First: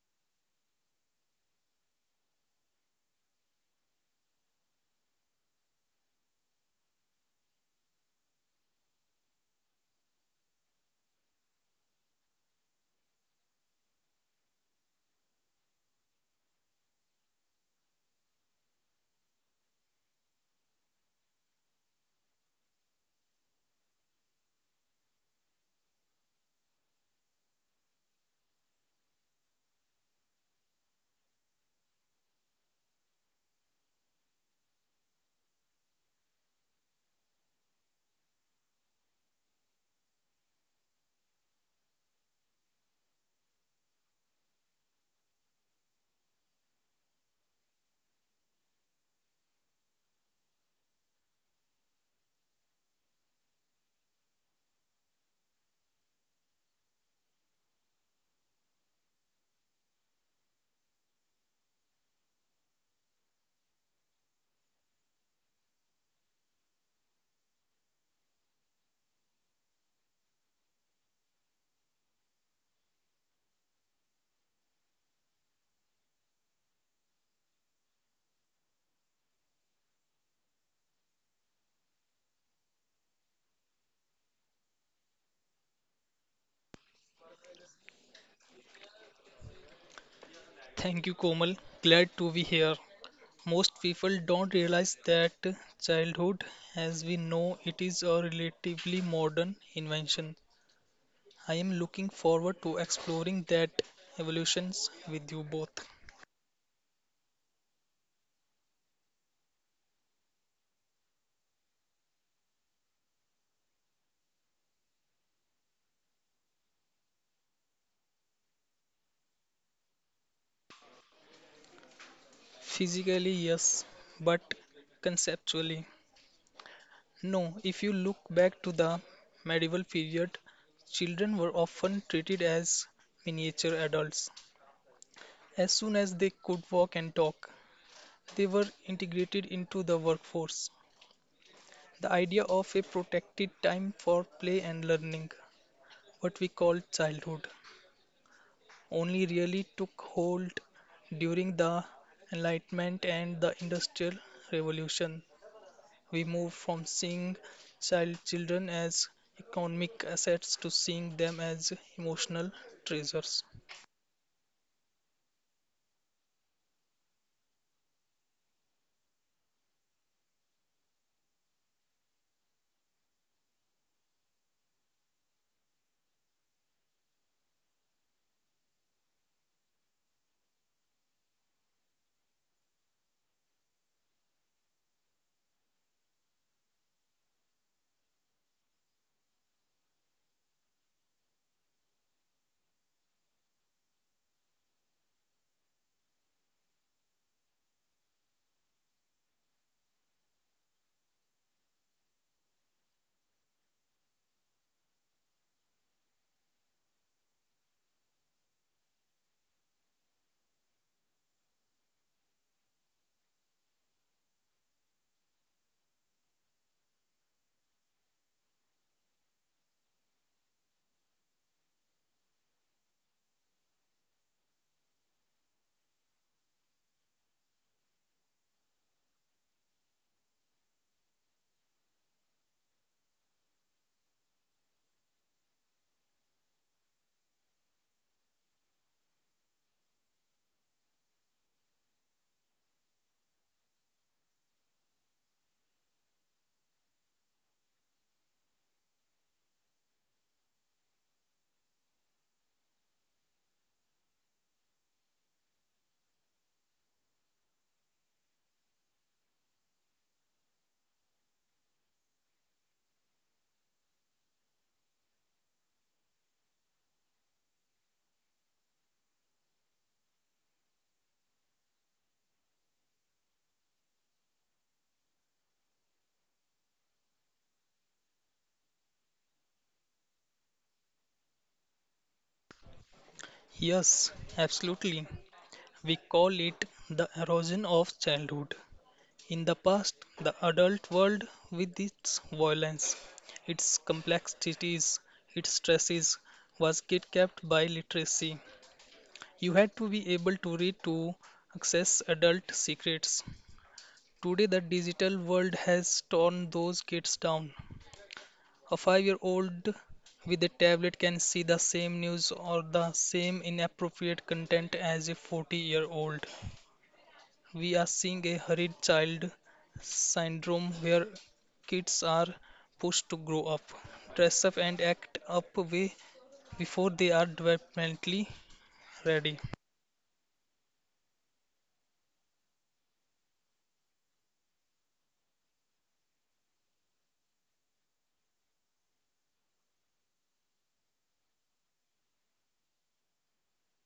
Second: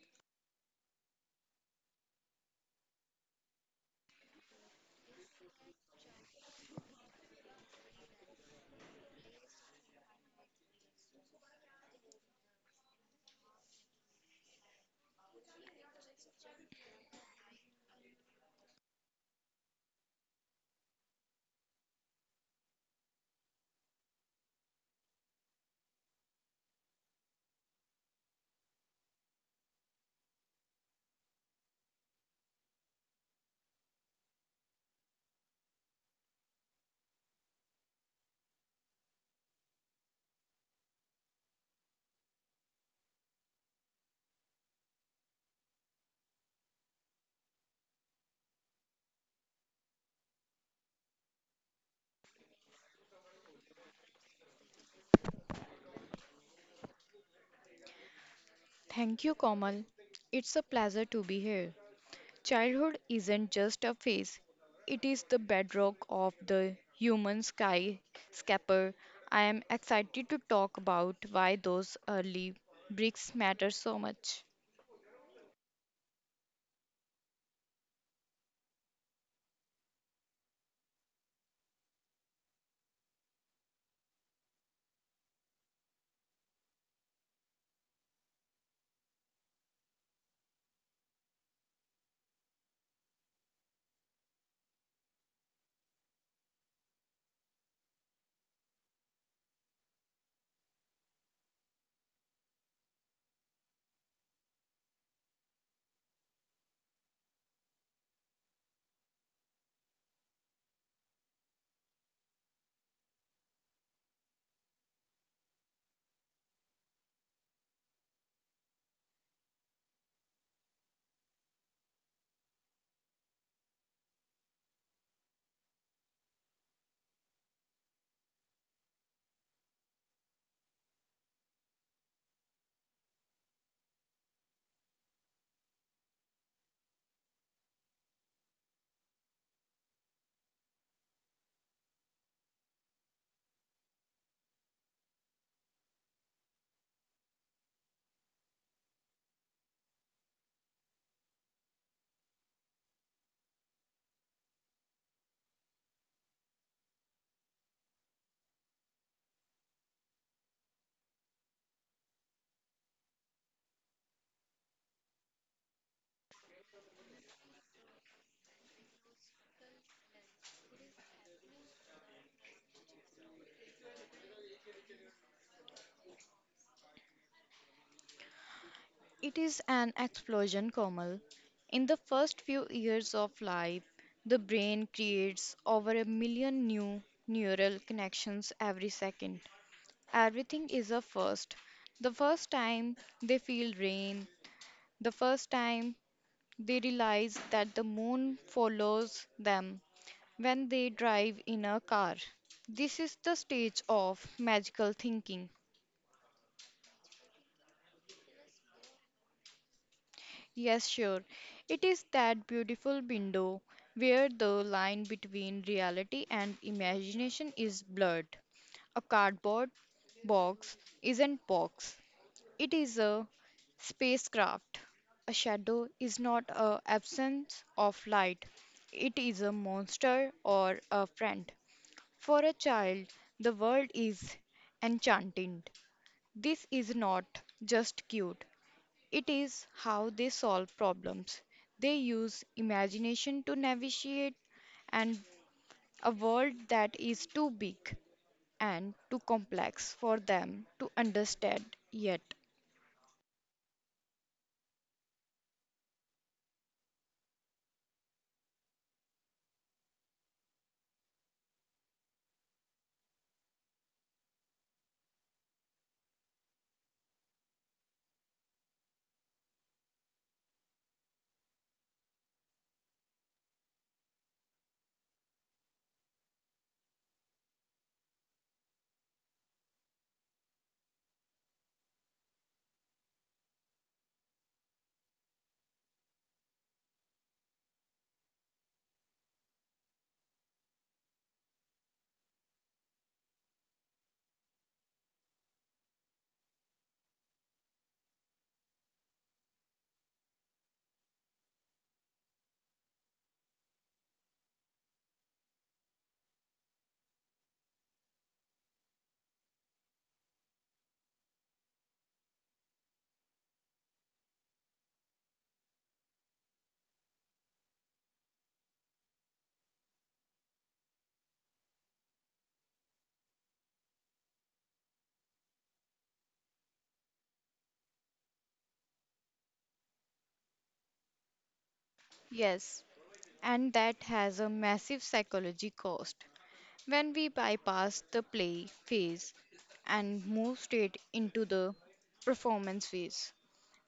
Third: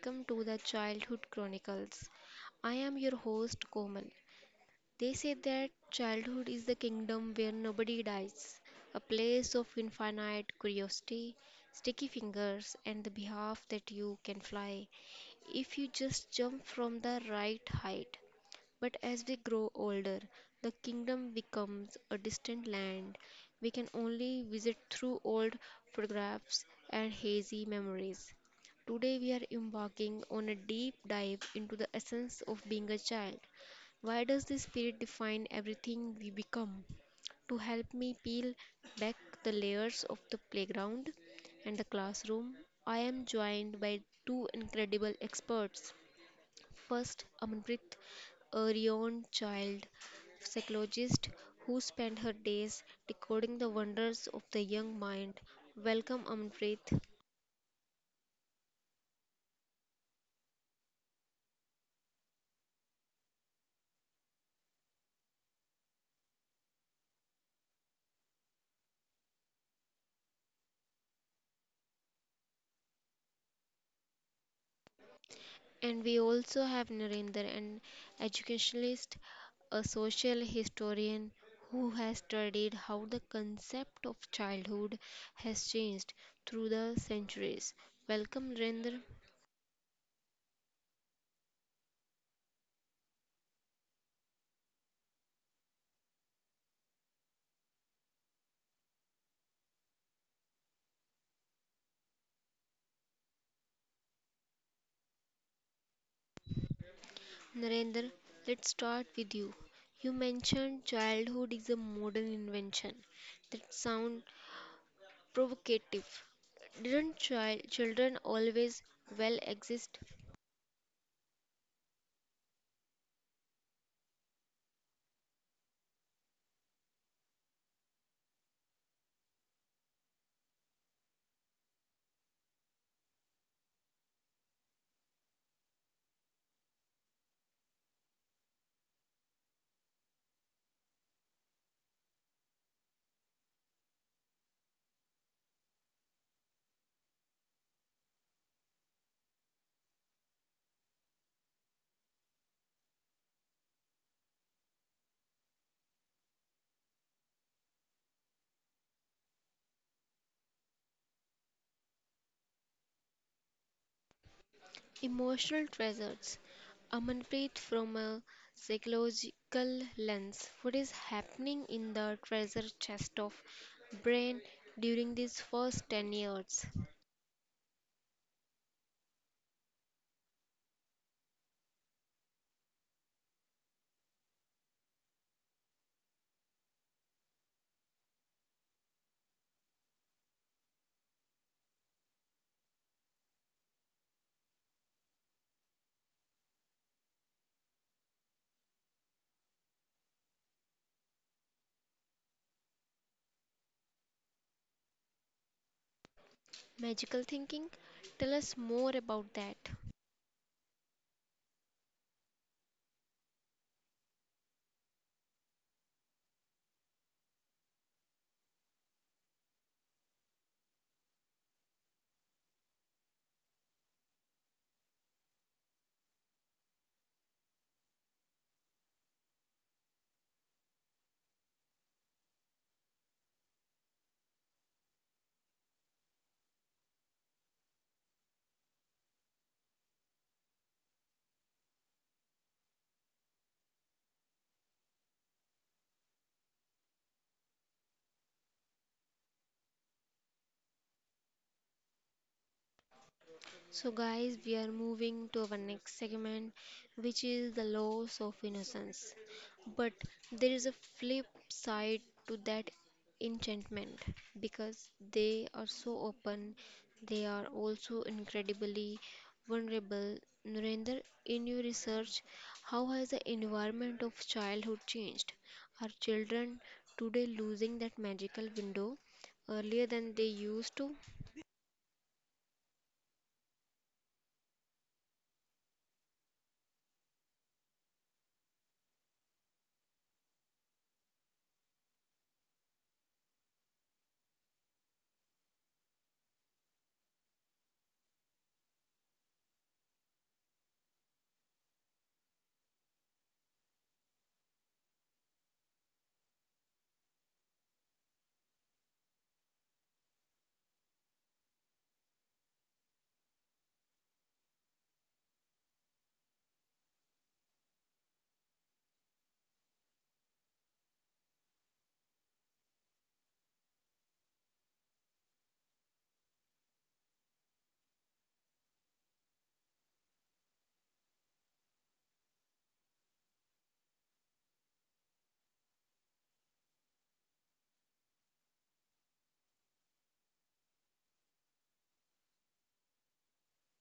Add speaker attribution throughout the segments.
Speaker 1: welcome to the Childhood Chronicles. I am your host, Komal. They say that childhood is the kingdom where nobody dies, a place of infinite curiosity, sticky fingers, and the behalf that you can fly if you just jump from the right height. But as we grow older, the kingdom becomes a distant land we can only visit through old photographs and hazy memories. Today, we are embarking on a deep dive into the essence of being a child. Why does the spirit define everything we become? To help me peel back the layers of the playground and the classroom, I am joined by two incredible experts. First, Amanpreet, a renowned child psychologist who spent her days decoding the wonders of the young mind. Welcome, Amanpreet.
Speaker 2: Thank you, Komal. It's a pleasure to be here. Childhood isn't just a phase, it is the bedrock of the human skyscraper. I am excited to talk about why those early bricks matter so much.
Speaker 1: And we also have Narendra, an educationalist, a social historian who has studied how the concept of childhood has changed through the centuries. Welcome, Narendra.
Speaker 3: Thank you, Komal. Glad to be here. Most people don't realize that childhood, as we know it, is a relatively modern invention. I am looking forward to exploring that evolutions with you both.
Speaker 1: Narendra, let's start with you. You mentioned childhood is a modern invention. That sounds provocative. Didn't child, children always well exist?
Speaker 3: Physically, yes, but conceptually, no. If you look back to the medieval period, children were often treated as miniature adults. As soon as they could walk and talk, they were integrated into the workforce. The idea of a protected time for play and learning, what we call childhood, only really took hold during the Enlightenment and the Industrial Revolution. We moved from seeing children as economic assets to seeing them as emotional treasures.
Speaker 1: Emotional treasures. Amanpreet, from a psychological lens, what is happening in the treasure chest of brain during these first 10 years?
Speaker 2: It is an explosion, Komal. In the first few years of life, the brain creates over a million new neural connections every second. Everything is a first. The first time they feel rain, the first time they realize that the moon follows them when they drive in a car. This is the stage of magical thinking.
Speaker 1: Magical thinking? Tell us more about that.
Speaker 2: Yes, sure. It is that beautiful window where the line between reality and imagination is blurred. A cardboard box isn't box. It is a spacecraft. A shadow is not an absence of light, it is a monster or a friend. For a child, the world is enchanting. This is not just cute, it is how they solve problems. They use imagination to navigate and a world that is too big and too complex for them to understand yet.
Speaker 1: So, guys, we are moving to our next segment, which is the loss of innocence. But there is a flip side to that enchantment because they are so open, they are also incredibly vulnerable. Narendra, in your research, how has the environment of childhood changed? Are children today losing that magical window earlier than they used to?
Speaker 3: Yes, absolutely. We call it the erosion of childhood. In the past, the adult world, with its violence, its complexities, its stresses, was kidnapped by literacy. You had to be able to read to access adult secrets. Today, the digital world has torn those kids down. A 5 year old with a tablet can see the same news or the same inappropriate content as a 40-year-old. We are seeing a hurried child syndrome where kids are pushed to grow up, dress up, and act up way before they are developmentally ready.
Speaker 2: Yes, and that has a massive psychology cost. When we bypass the play phase and move straight into the performance phase,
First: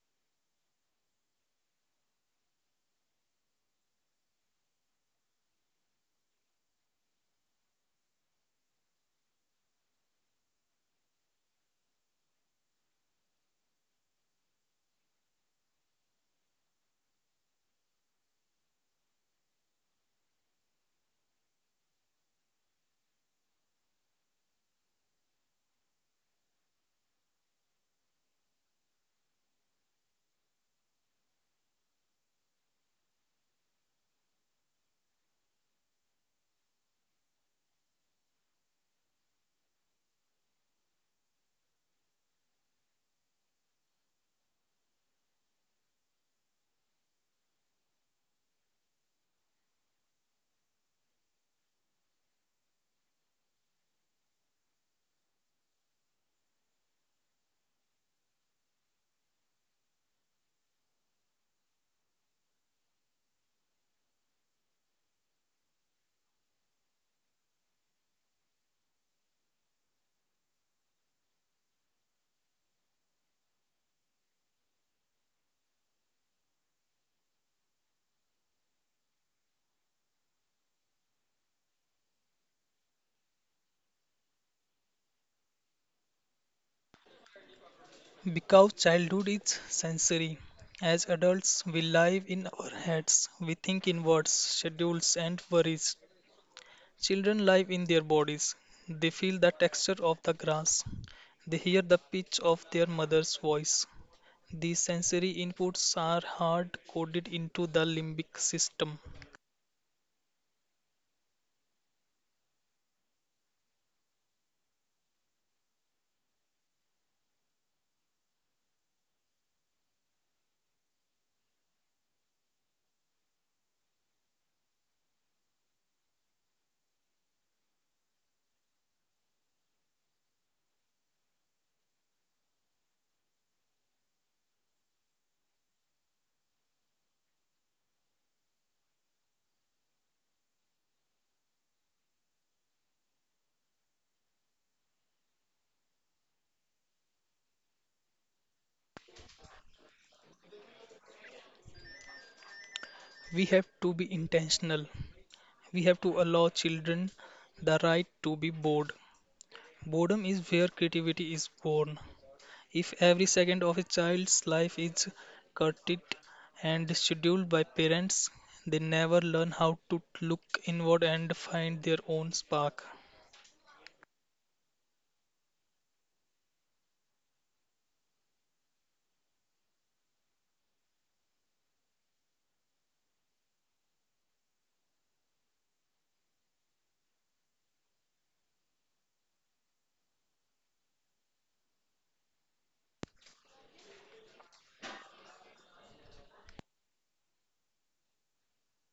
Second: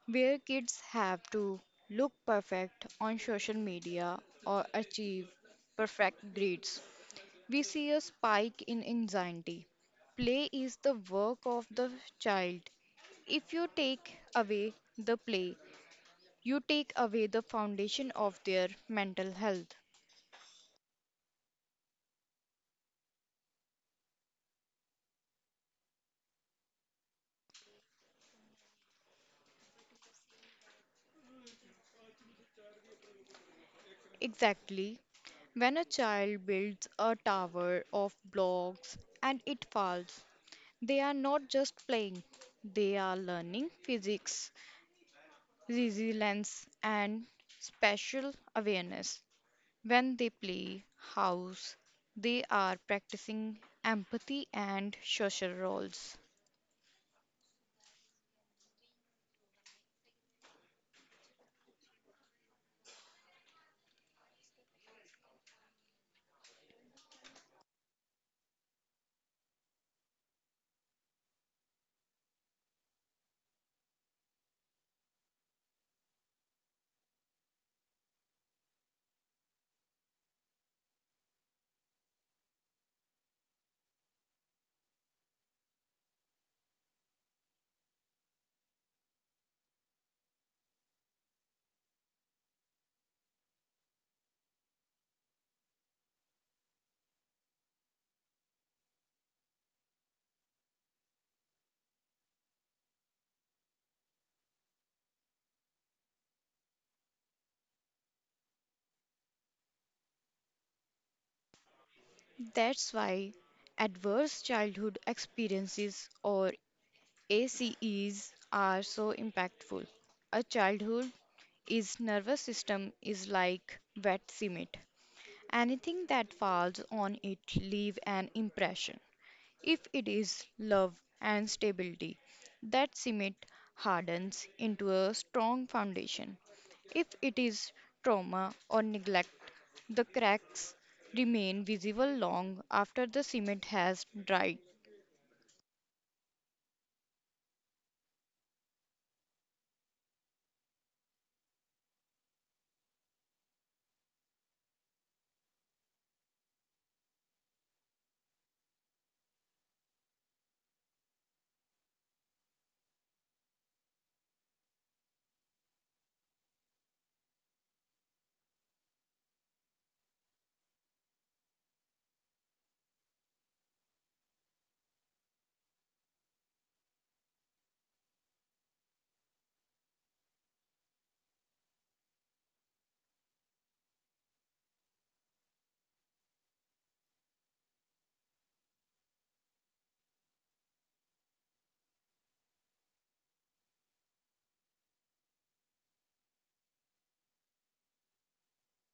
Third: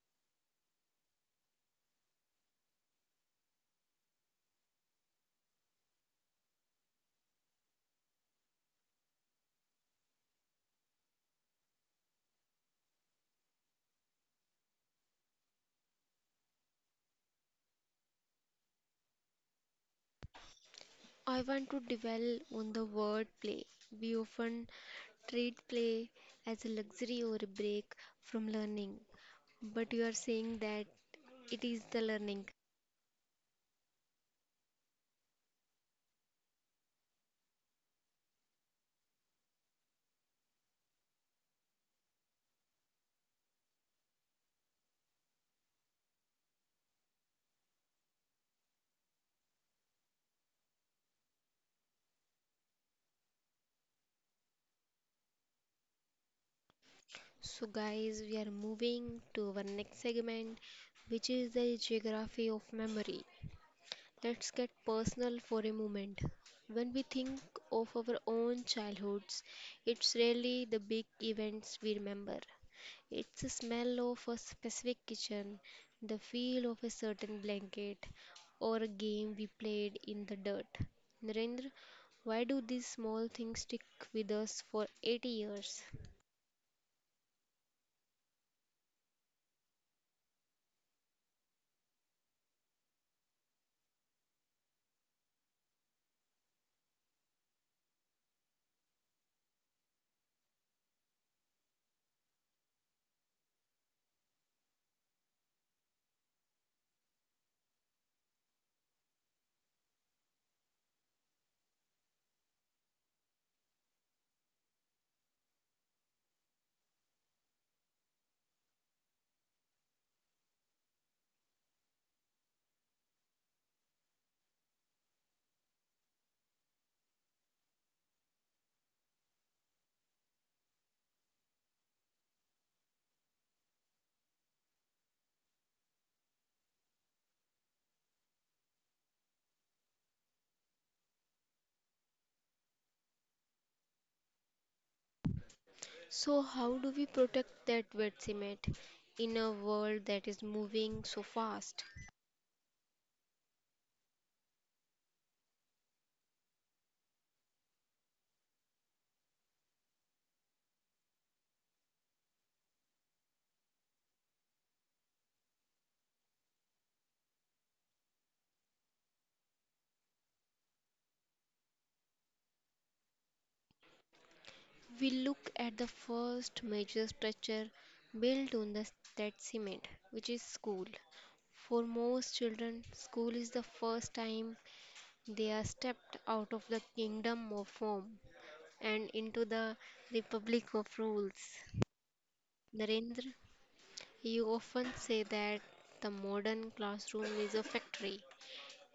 Speaker 2: where kids have to look perfect on social media or achieve perfect grades, we see a spike in anxiety. Play is the work of the child. If you take away the play, you take away the foundation of their mental health.
Speaker 1: I want to dwell on the word play. We often treat play as a luxury or a break from learning, but you are saying that it is the learning.
Speaker 2: Exactly. When a child builds a tower of blocks and it falls, they are not just playing, they are learning physics, resilience, and spatial awareness. When they play house, they are practicing empathy and social roles.
Speaker 1: So, guys, we are moving to our next segment, which is the geography of memory. Let's get personal for a moment. When we think of our own childhoods, it's really the big events we remember. It's the smell of a specific kitchen, the feel of a certain blanket, or a game we played in the dirt. Narendra, why do these small things stick with us for 80 years?
Speaker 3: Because childhood is sensory. As adults, we live in our heads, we think in words, schedules, and worries. Children live in their bodies. They feel the texture of the grass. They hear the pitch of their mother's voice. These sensory inputs are hard coded into the limbic system.
Speaker 2: That's why adverse childhood experiences or ACEs are so impactful. A childhood is nervous system is like wet cement. Anything that falls on it leave an impression. If it is love and stability, that cement hardens into a strong foundation. If it is trauma or neglect, the cracks remain visible long after the cement has dried.
Speaker 1: So, how do we protect that wet cement in a world that is moving so fast?
Speaker 3: We have to be intentional. We have to allow children the right to be bored. Boredom is where creativity is born. If every second of a child's life is curtailed and scheduled by parents, they never learn how to look inward and find their own spark.
Speaker 1: We look at the first major structure built on the, that cement, which is school. For most children, school is the first time they are stepped out of the kingdom of form and into the republic of rules. Narendra, you often say that the modern classroom is a factory.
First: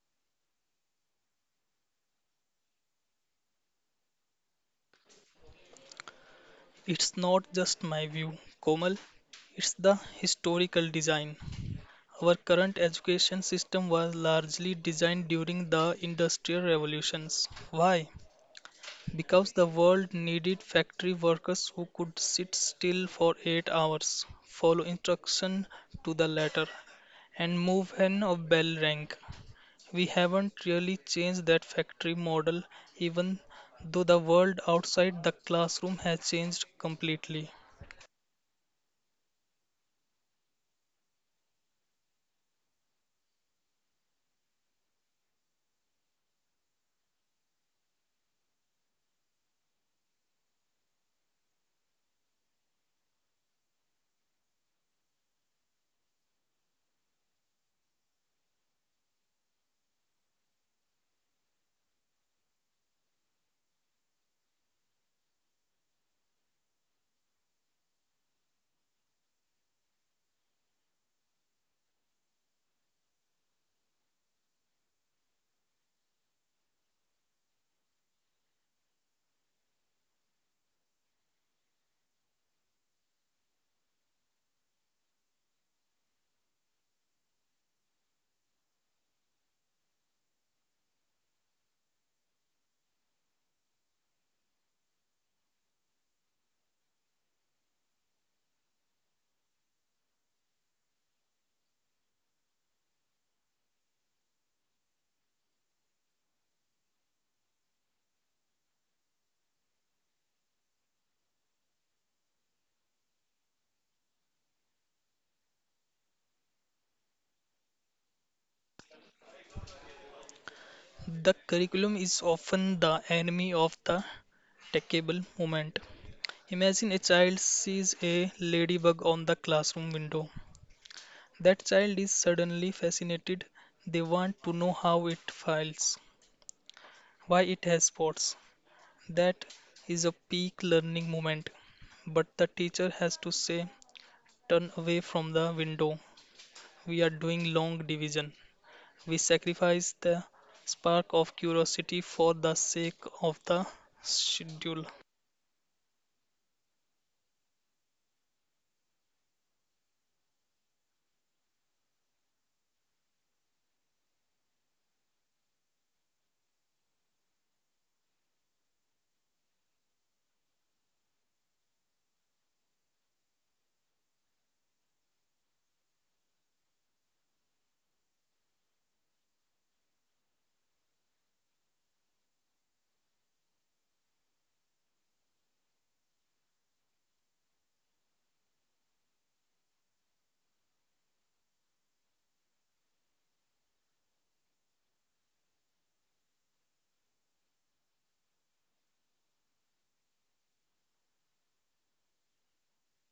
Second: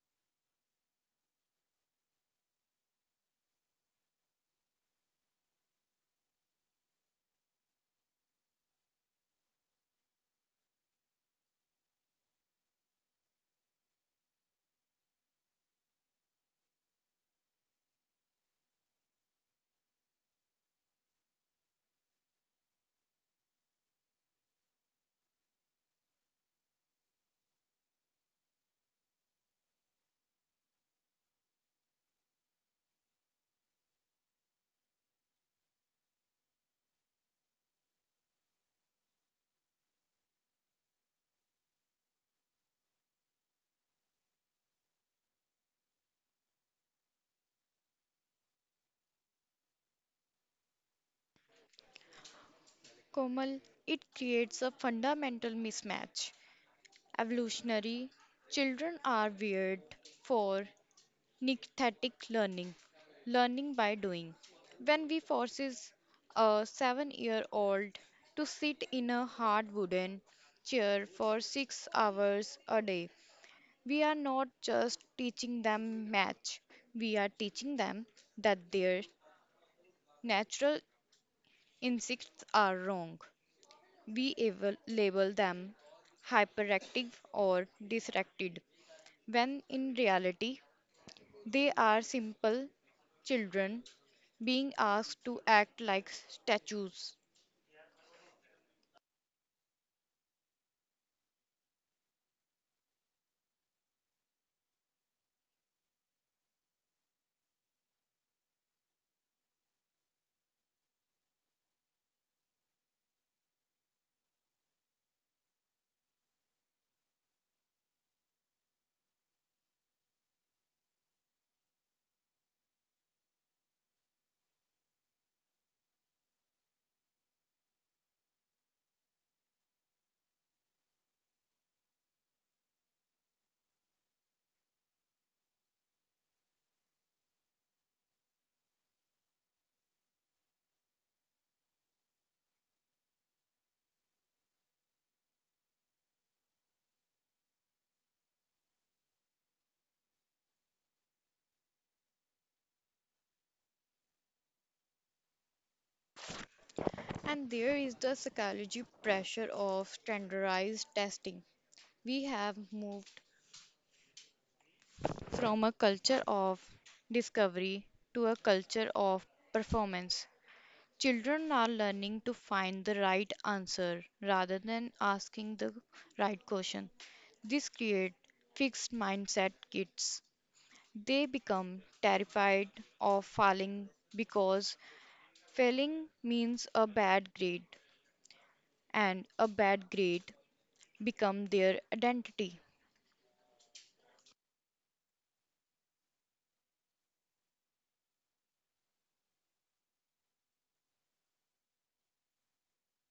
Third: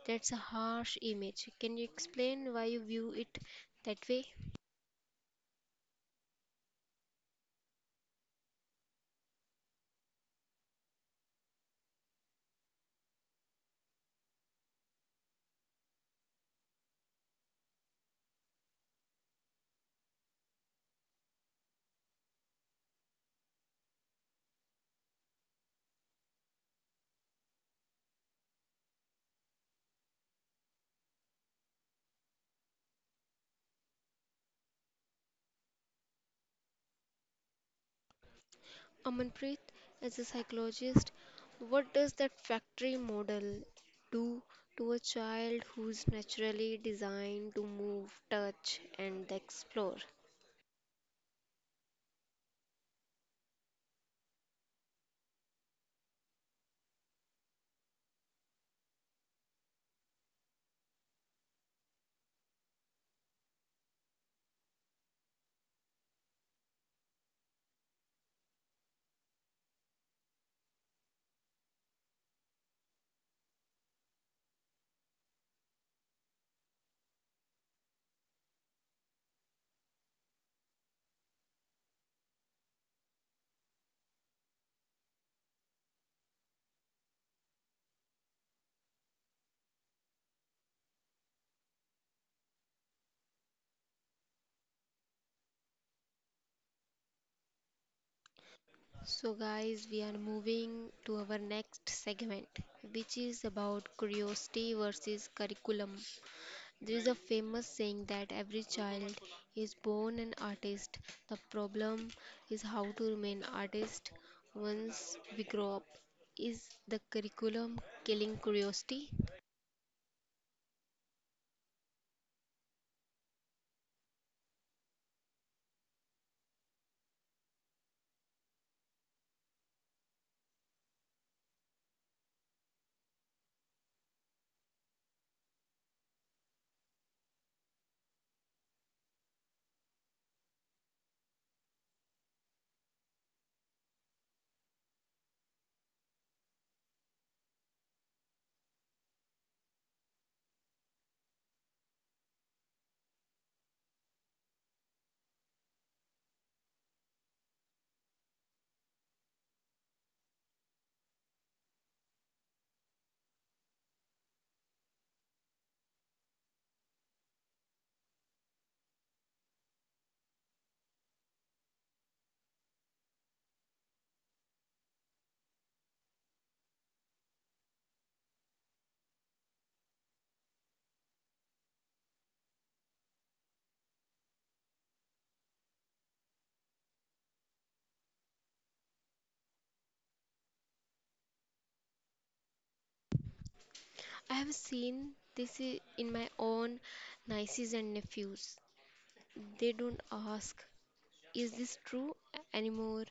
Speaker 1: That's a harsh image. Can you explain why you view it that way?
Speaker 3: It's not just my view, Komal, it's the historical design. Our current education system was largely designed during the Industrial Revolutions. Why? Because the world needed factory workers who could sit still for 8 hours, follow instruction to the letter, and move when a bell rang. We haven't really changed that factory model, even though the world outside the classroom has changed completely.
Speaker 1: Amanpreet, as a psychologist, what does that factory model do to a child who's naturally designed to move, touch, and explore?
Speaker 2: Komal, it creates a fundamental mismatch. Evolutionary, children are weird for nicthetic learning, learning by doing. When we forces a seven-year-old to sit in a hard wooden chair for 6 hours a day, we are not just teaching them math, we are teaching them that their natural instincts are wrong. We able, label them hyperactive or distracted, when in reality, they are simple children being asked to act like statues.
Speaker 1: So, guys, we are moving to our next segment, which is about curiosity versus curriculum. There is a famous saying that every child is born an artist. The problem is how to remain artist once we grow up. Is the curriculum killing curiosity?
Speaker 3: The curriculum is often the enemy of the teachable moment. Imagine a child sees a ladybug on the classroom window. That child is suddenly fascinated. They want to know how it files, why it has spots. That is a peak learning moment. But the teacher has to say, "Turn away from the window. We are doing long division." We sacrifice the spark of curiosity for the sake of the schedule.
Speaker 2: And there is the psychology pressure of standardized testing. We have moved from a culture of discovery to a culture of performance. Children are learning to find the right answer rather than asking the right question. This creates fixed mindset kids. They become terrified of failing because failing means a bad grade and a bad grade become their identity.
Speaker 1: I have seen this in my own nieces and nephews. They don't ask, is this true anymore?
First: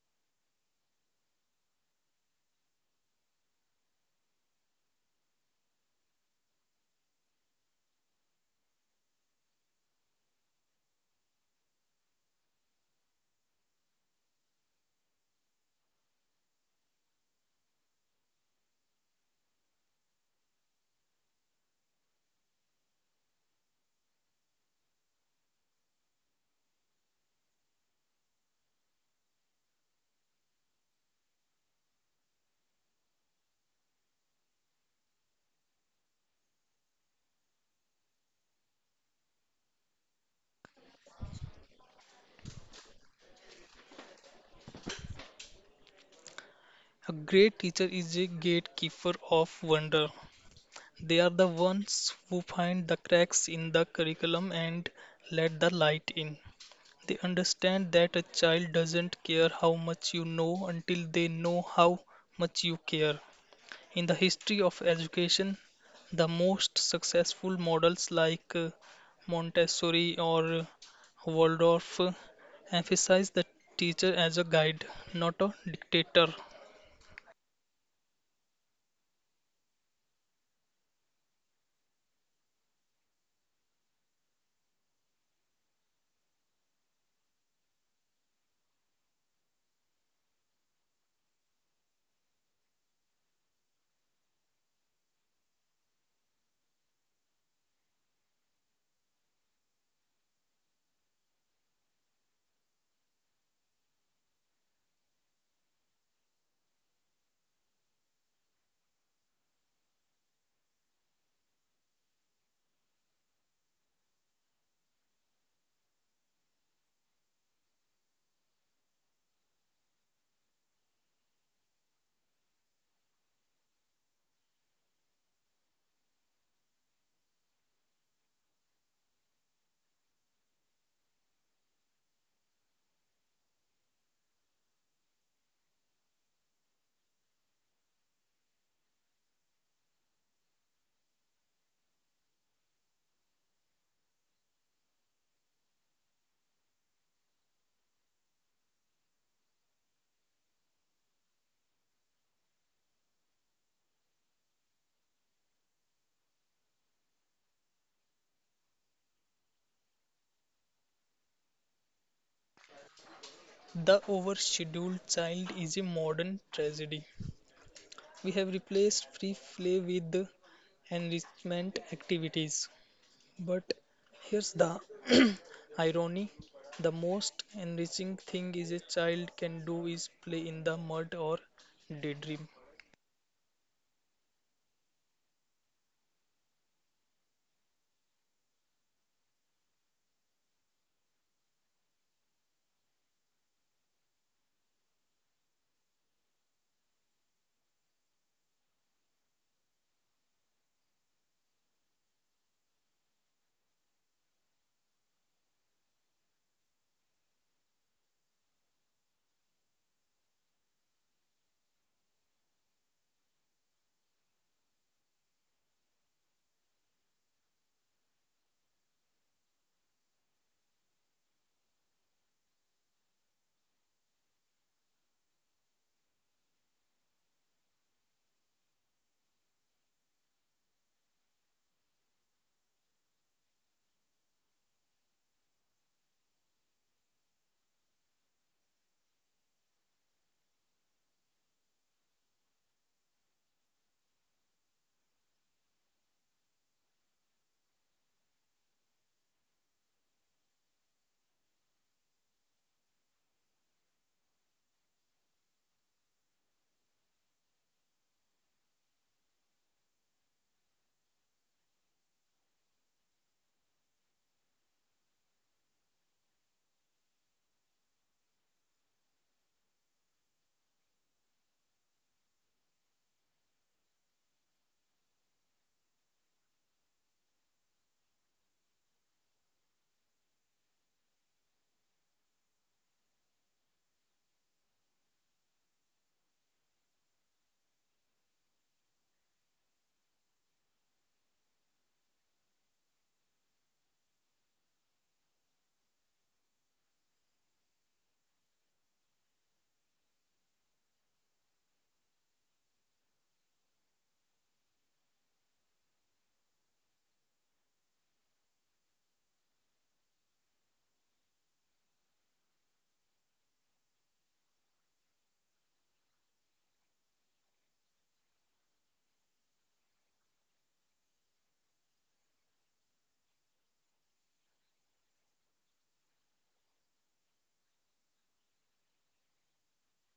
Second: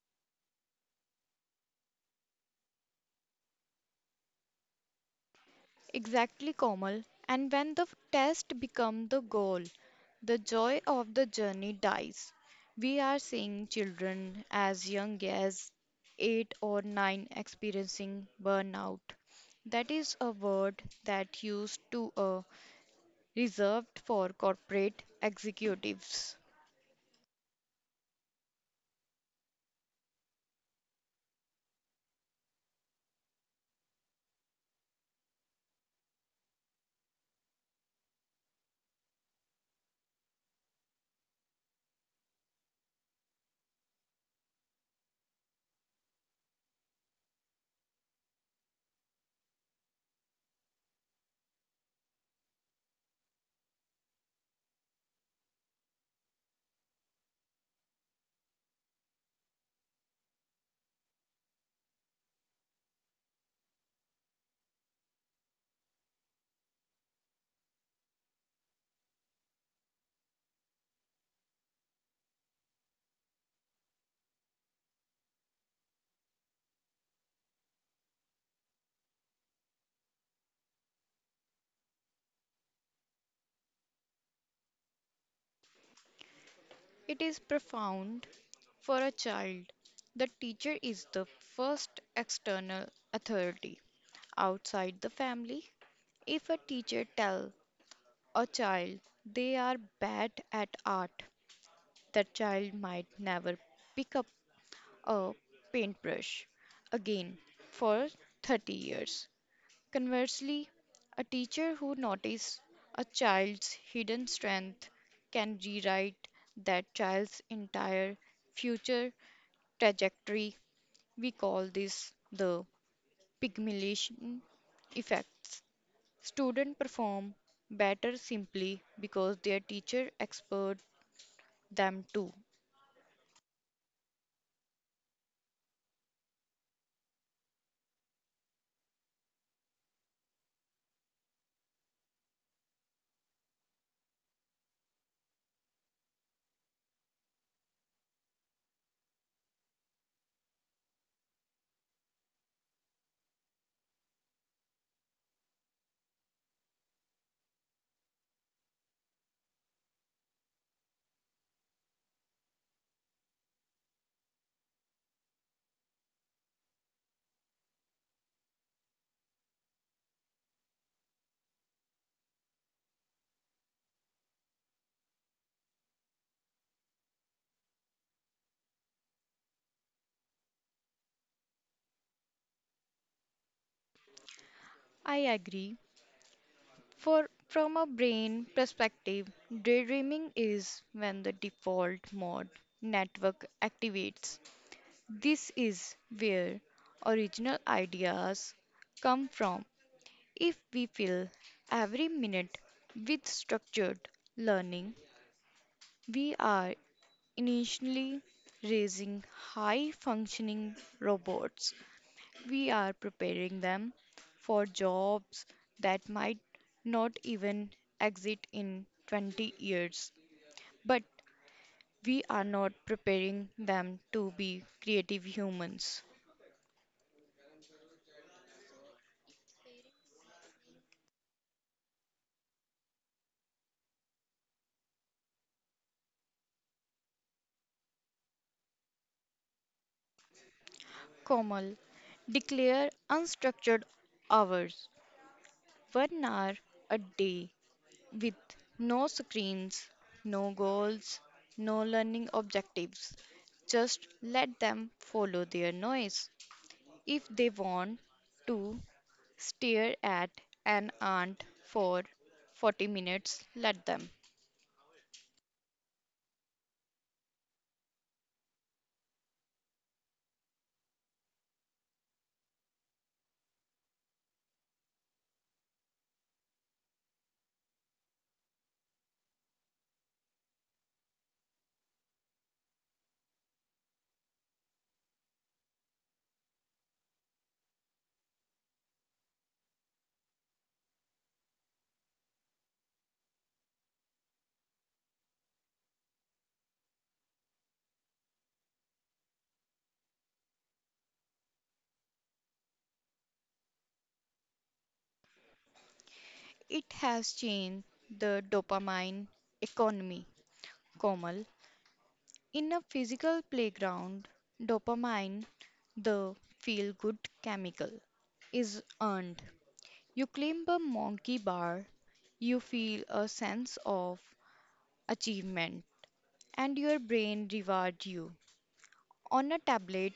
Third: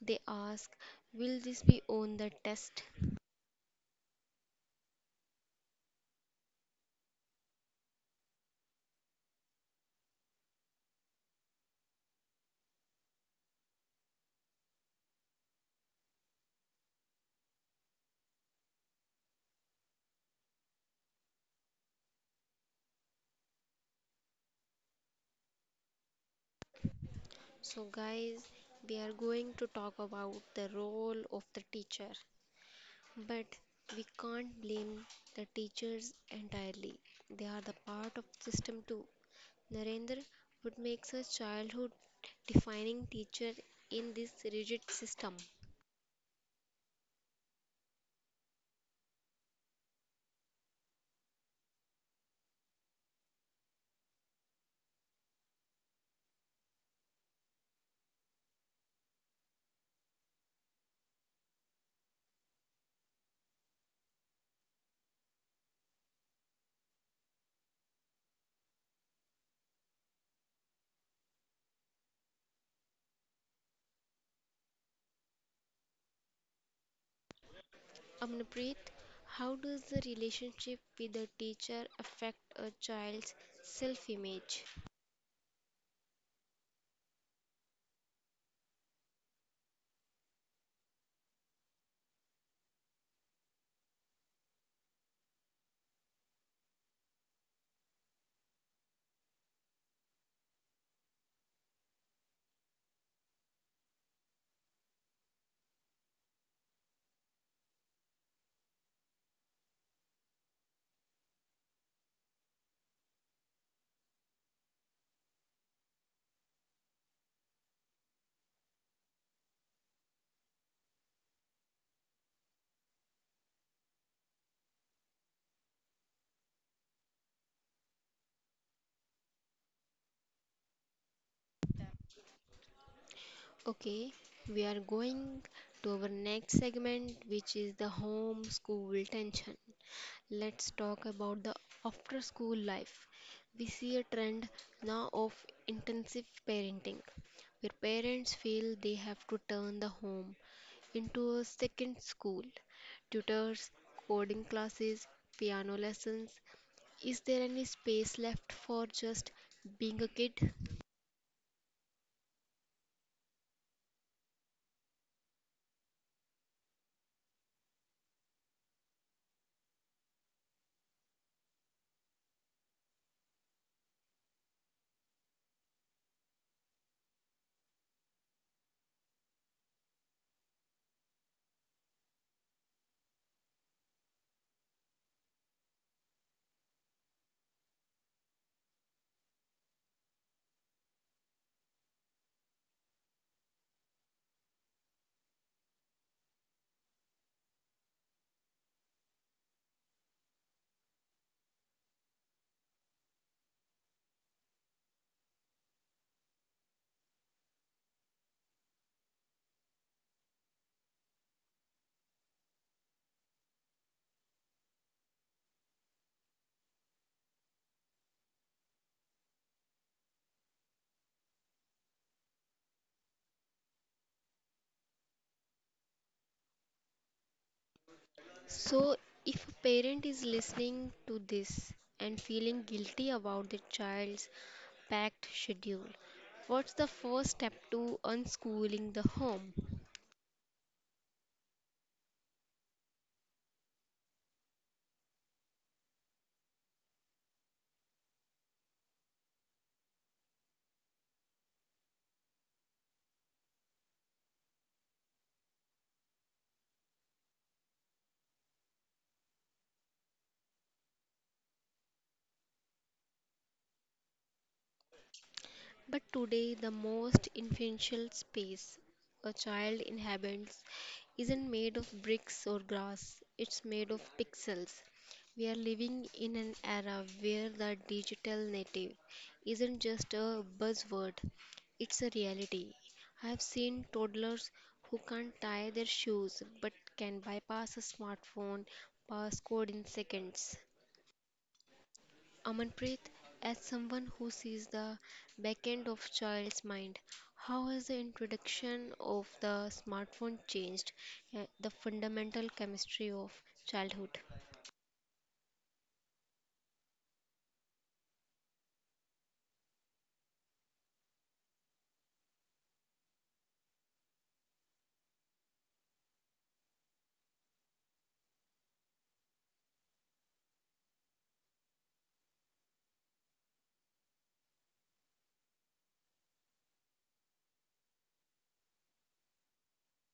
Speaker 1: They ask, will this be on the test?
Speaker 2: Exactly, Komal. And when the test becomes the goal, the joy of the journey dies. We are seeing children as young as 8 or 9 experiencing burnout. That is a word that used to reserved for corporate executives.
Speaker 1: So, guys, we are going to talk about the role of the teacher. But we can't blame the teachers entirely. They are the part of the system too. Narendra, what makes a childhood defining teacher in this rigid system?
Speaker 3: A great teacher is a gatekeeper of wonder. They are the ones who find the cracks in the curriculum and let the light in. They understand that a child doesn't care how much you know until they know how much you care. In the history of education, the most successful models like Montessori or Waldorf emphasize the teacher as a guide, not a dictator.
Speaker 1: Amnapreet, how does the relationship with the teacher affect a child's self image?
Speaker 2: It is profound for a child. The teacher is the first external authority outside the family. If a teacher tell a child they are bad at art, that child might never pick up a paintbrush again for 30 years. Conversely, a teacher who notices a child's hidden strength can rewrite that child's entire future trajectory. We call this the pygmalion effect. Students perform better simply because their teacher expert them to.
Speaker 1: Okay, we are going to our next segment, which is the home school tension. Let's talk about the after school life. We see a trend now of intensive parenting, where parents feel they have to turn the home into a second school. Tutors, coding classes, piano lessons. Is there any space left for just being a kid?
Speaker 3: The overscheduled child is a modern tragedy. We have replaced free play with enrichment activities. But here's the irony. The most enriching thing is a child can do is play in the mud or daydream.
Speaker 2: I agree. For from a brain perspective, daydreaming is when the default mode network activates. This is where original ideas come from. If we fill every minute with structured learning, we are initially raising high functioning robots. We are preparing them for jobs that might not even exist in 20 years. But we are not preparing them to be creative humans.
Speaker 1: So, if a parent is listening to this and feeling guilty about their child's packed schedule, what's the first step to unschooling the home?
Speaker 2: Komal, declare unstructured hours, 1 hour a day with no screens, no goals, no learning objectives. Just let them follow their noise. If they want to stare at an ant for 40 minutes, let them.
Speaker 1: But today, the most influential space a child inhabits isn't made of bricks or grass, it's made of pixels. We are living in an era where the digital native isn't just a buzzword, it's a reality. I have seen toddlers who can't tie their shoes but can bypass a smartphone passcode in seconds. Amanpreet, as someone who sees the back end of child's mind, how has the introduction of the smartphone changed the fundamental chemistry of childhood?
Speaker 2: It has changed the dopamine economy, Komal. In a physical playground, dopamine, the feel good chemical, is earned. You climb a monkey bar, you feel a sense of achievement, and your brain rewards you. On a tablet,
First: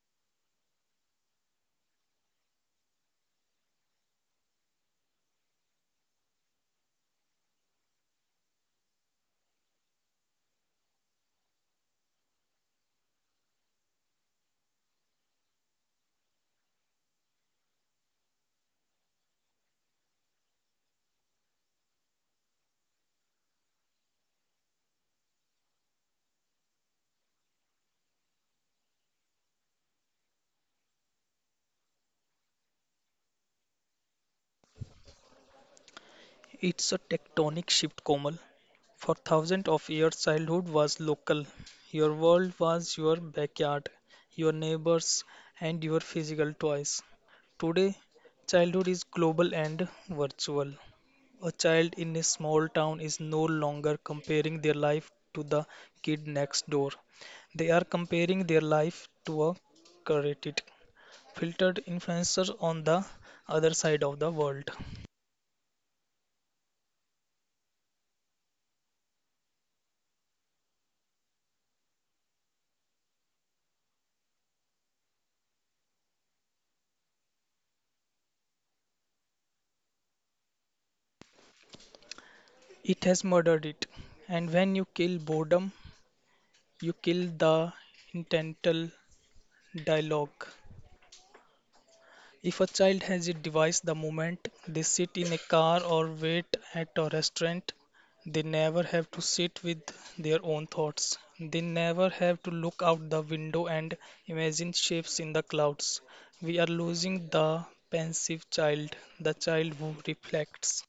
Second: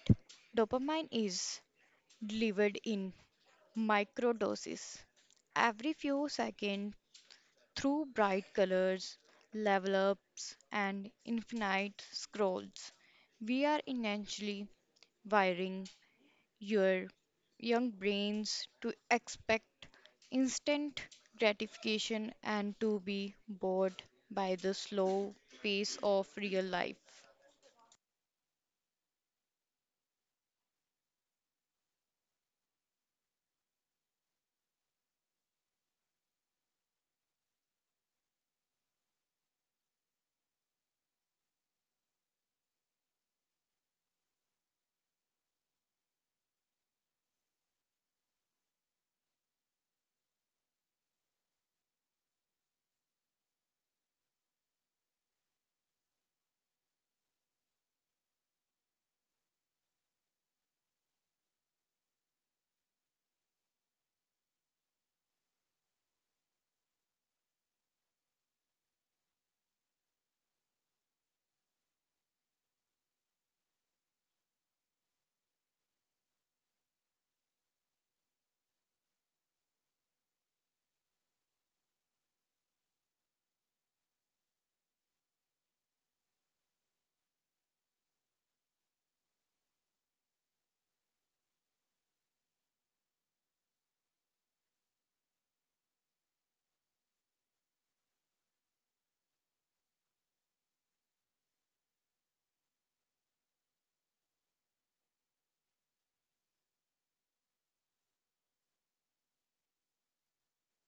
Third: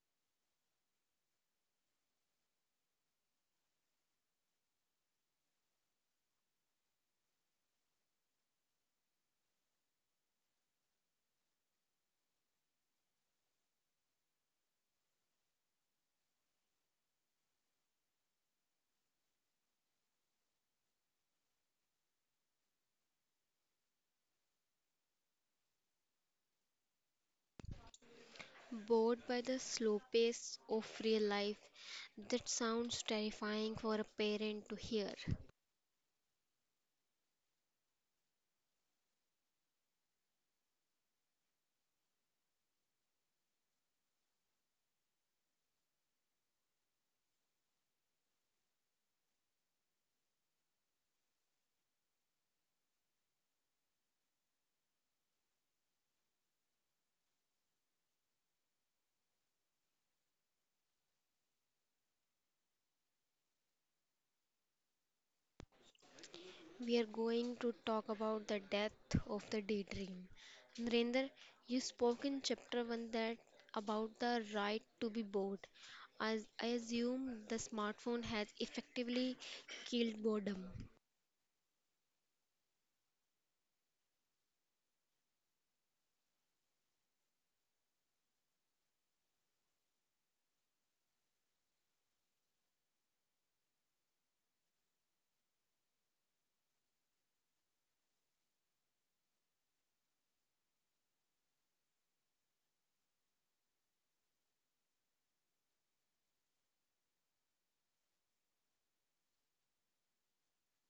Speaker 2: dopamine is delivered in microdoses. Every few seconds, through bright colors, level ups, and infinite scrolls, we are essentially wiring your young brains to expect instant gratification and to be bored by the slow pace of real life.
Speaker 1: Bored by the slow pace of real life, that sounds terrifying for a parent to hear.
Speaker 3: It's a tectonic shift, Komal. For thousands of years, childhood was local. Your world was your backyard, your neighbors, and your physical toys. Today, childhood is global and virtual. A child in a small town is no longer comparing their life to the kid next door. They are comparing their life to a curated, filtered influencer on the other side of the world.
Speaker 1: We are going to talk about the death of the daydream. Narendra, you spoke in chapter 1 that about the right to be bored. As I assume the smartphone has effectively killed boredom.
Speaker 3: It has murdered it. And when you kill boredom, you kill the intentional dialogue. If a child has a device the moment they sit in a car or wait at a restaurant, they never have to sit with their own thoughts. They never have to look out the window and imagine shapes in the clouds. We are losing the pensive child, the child who reflects.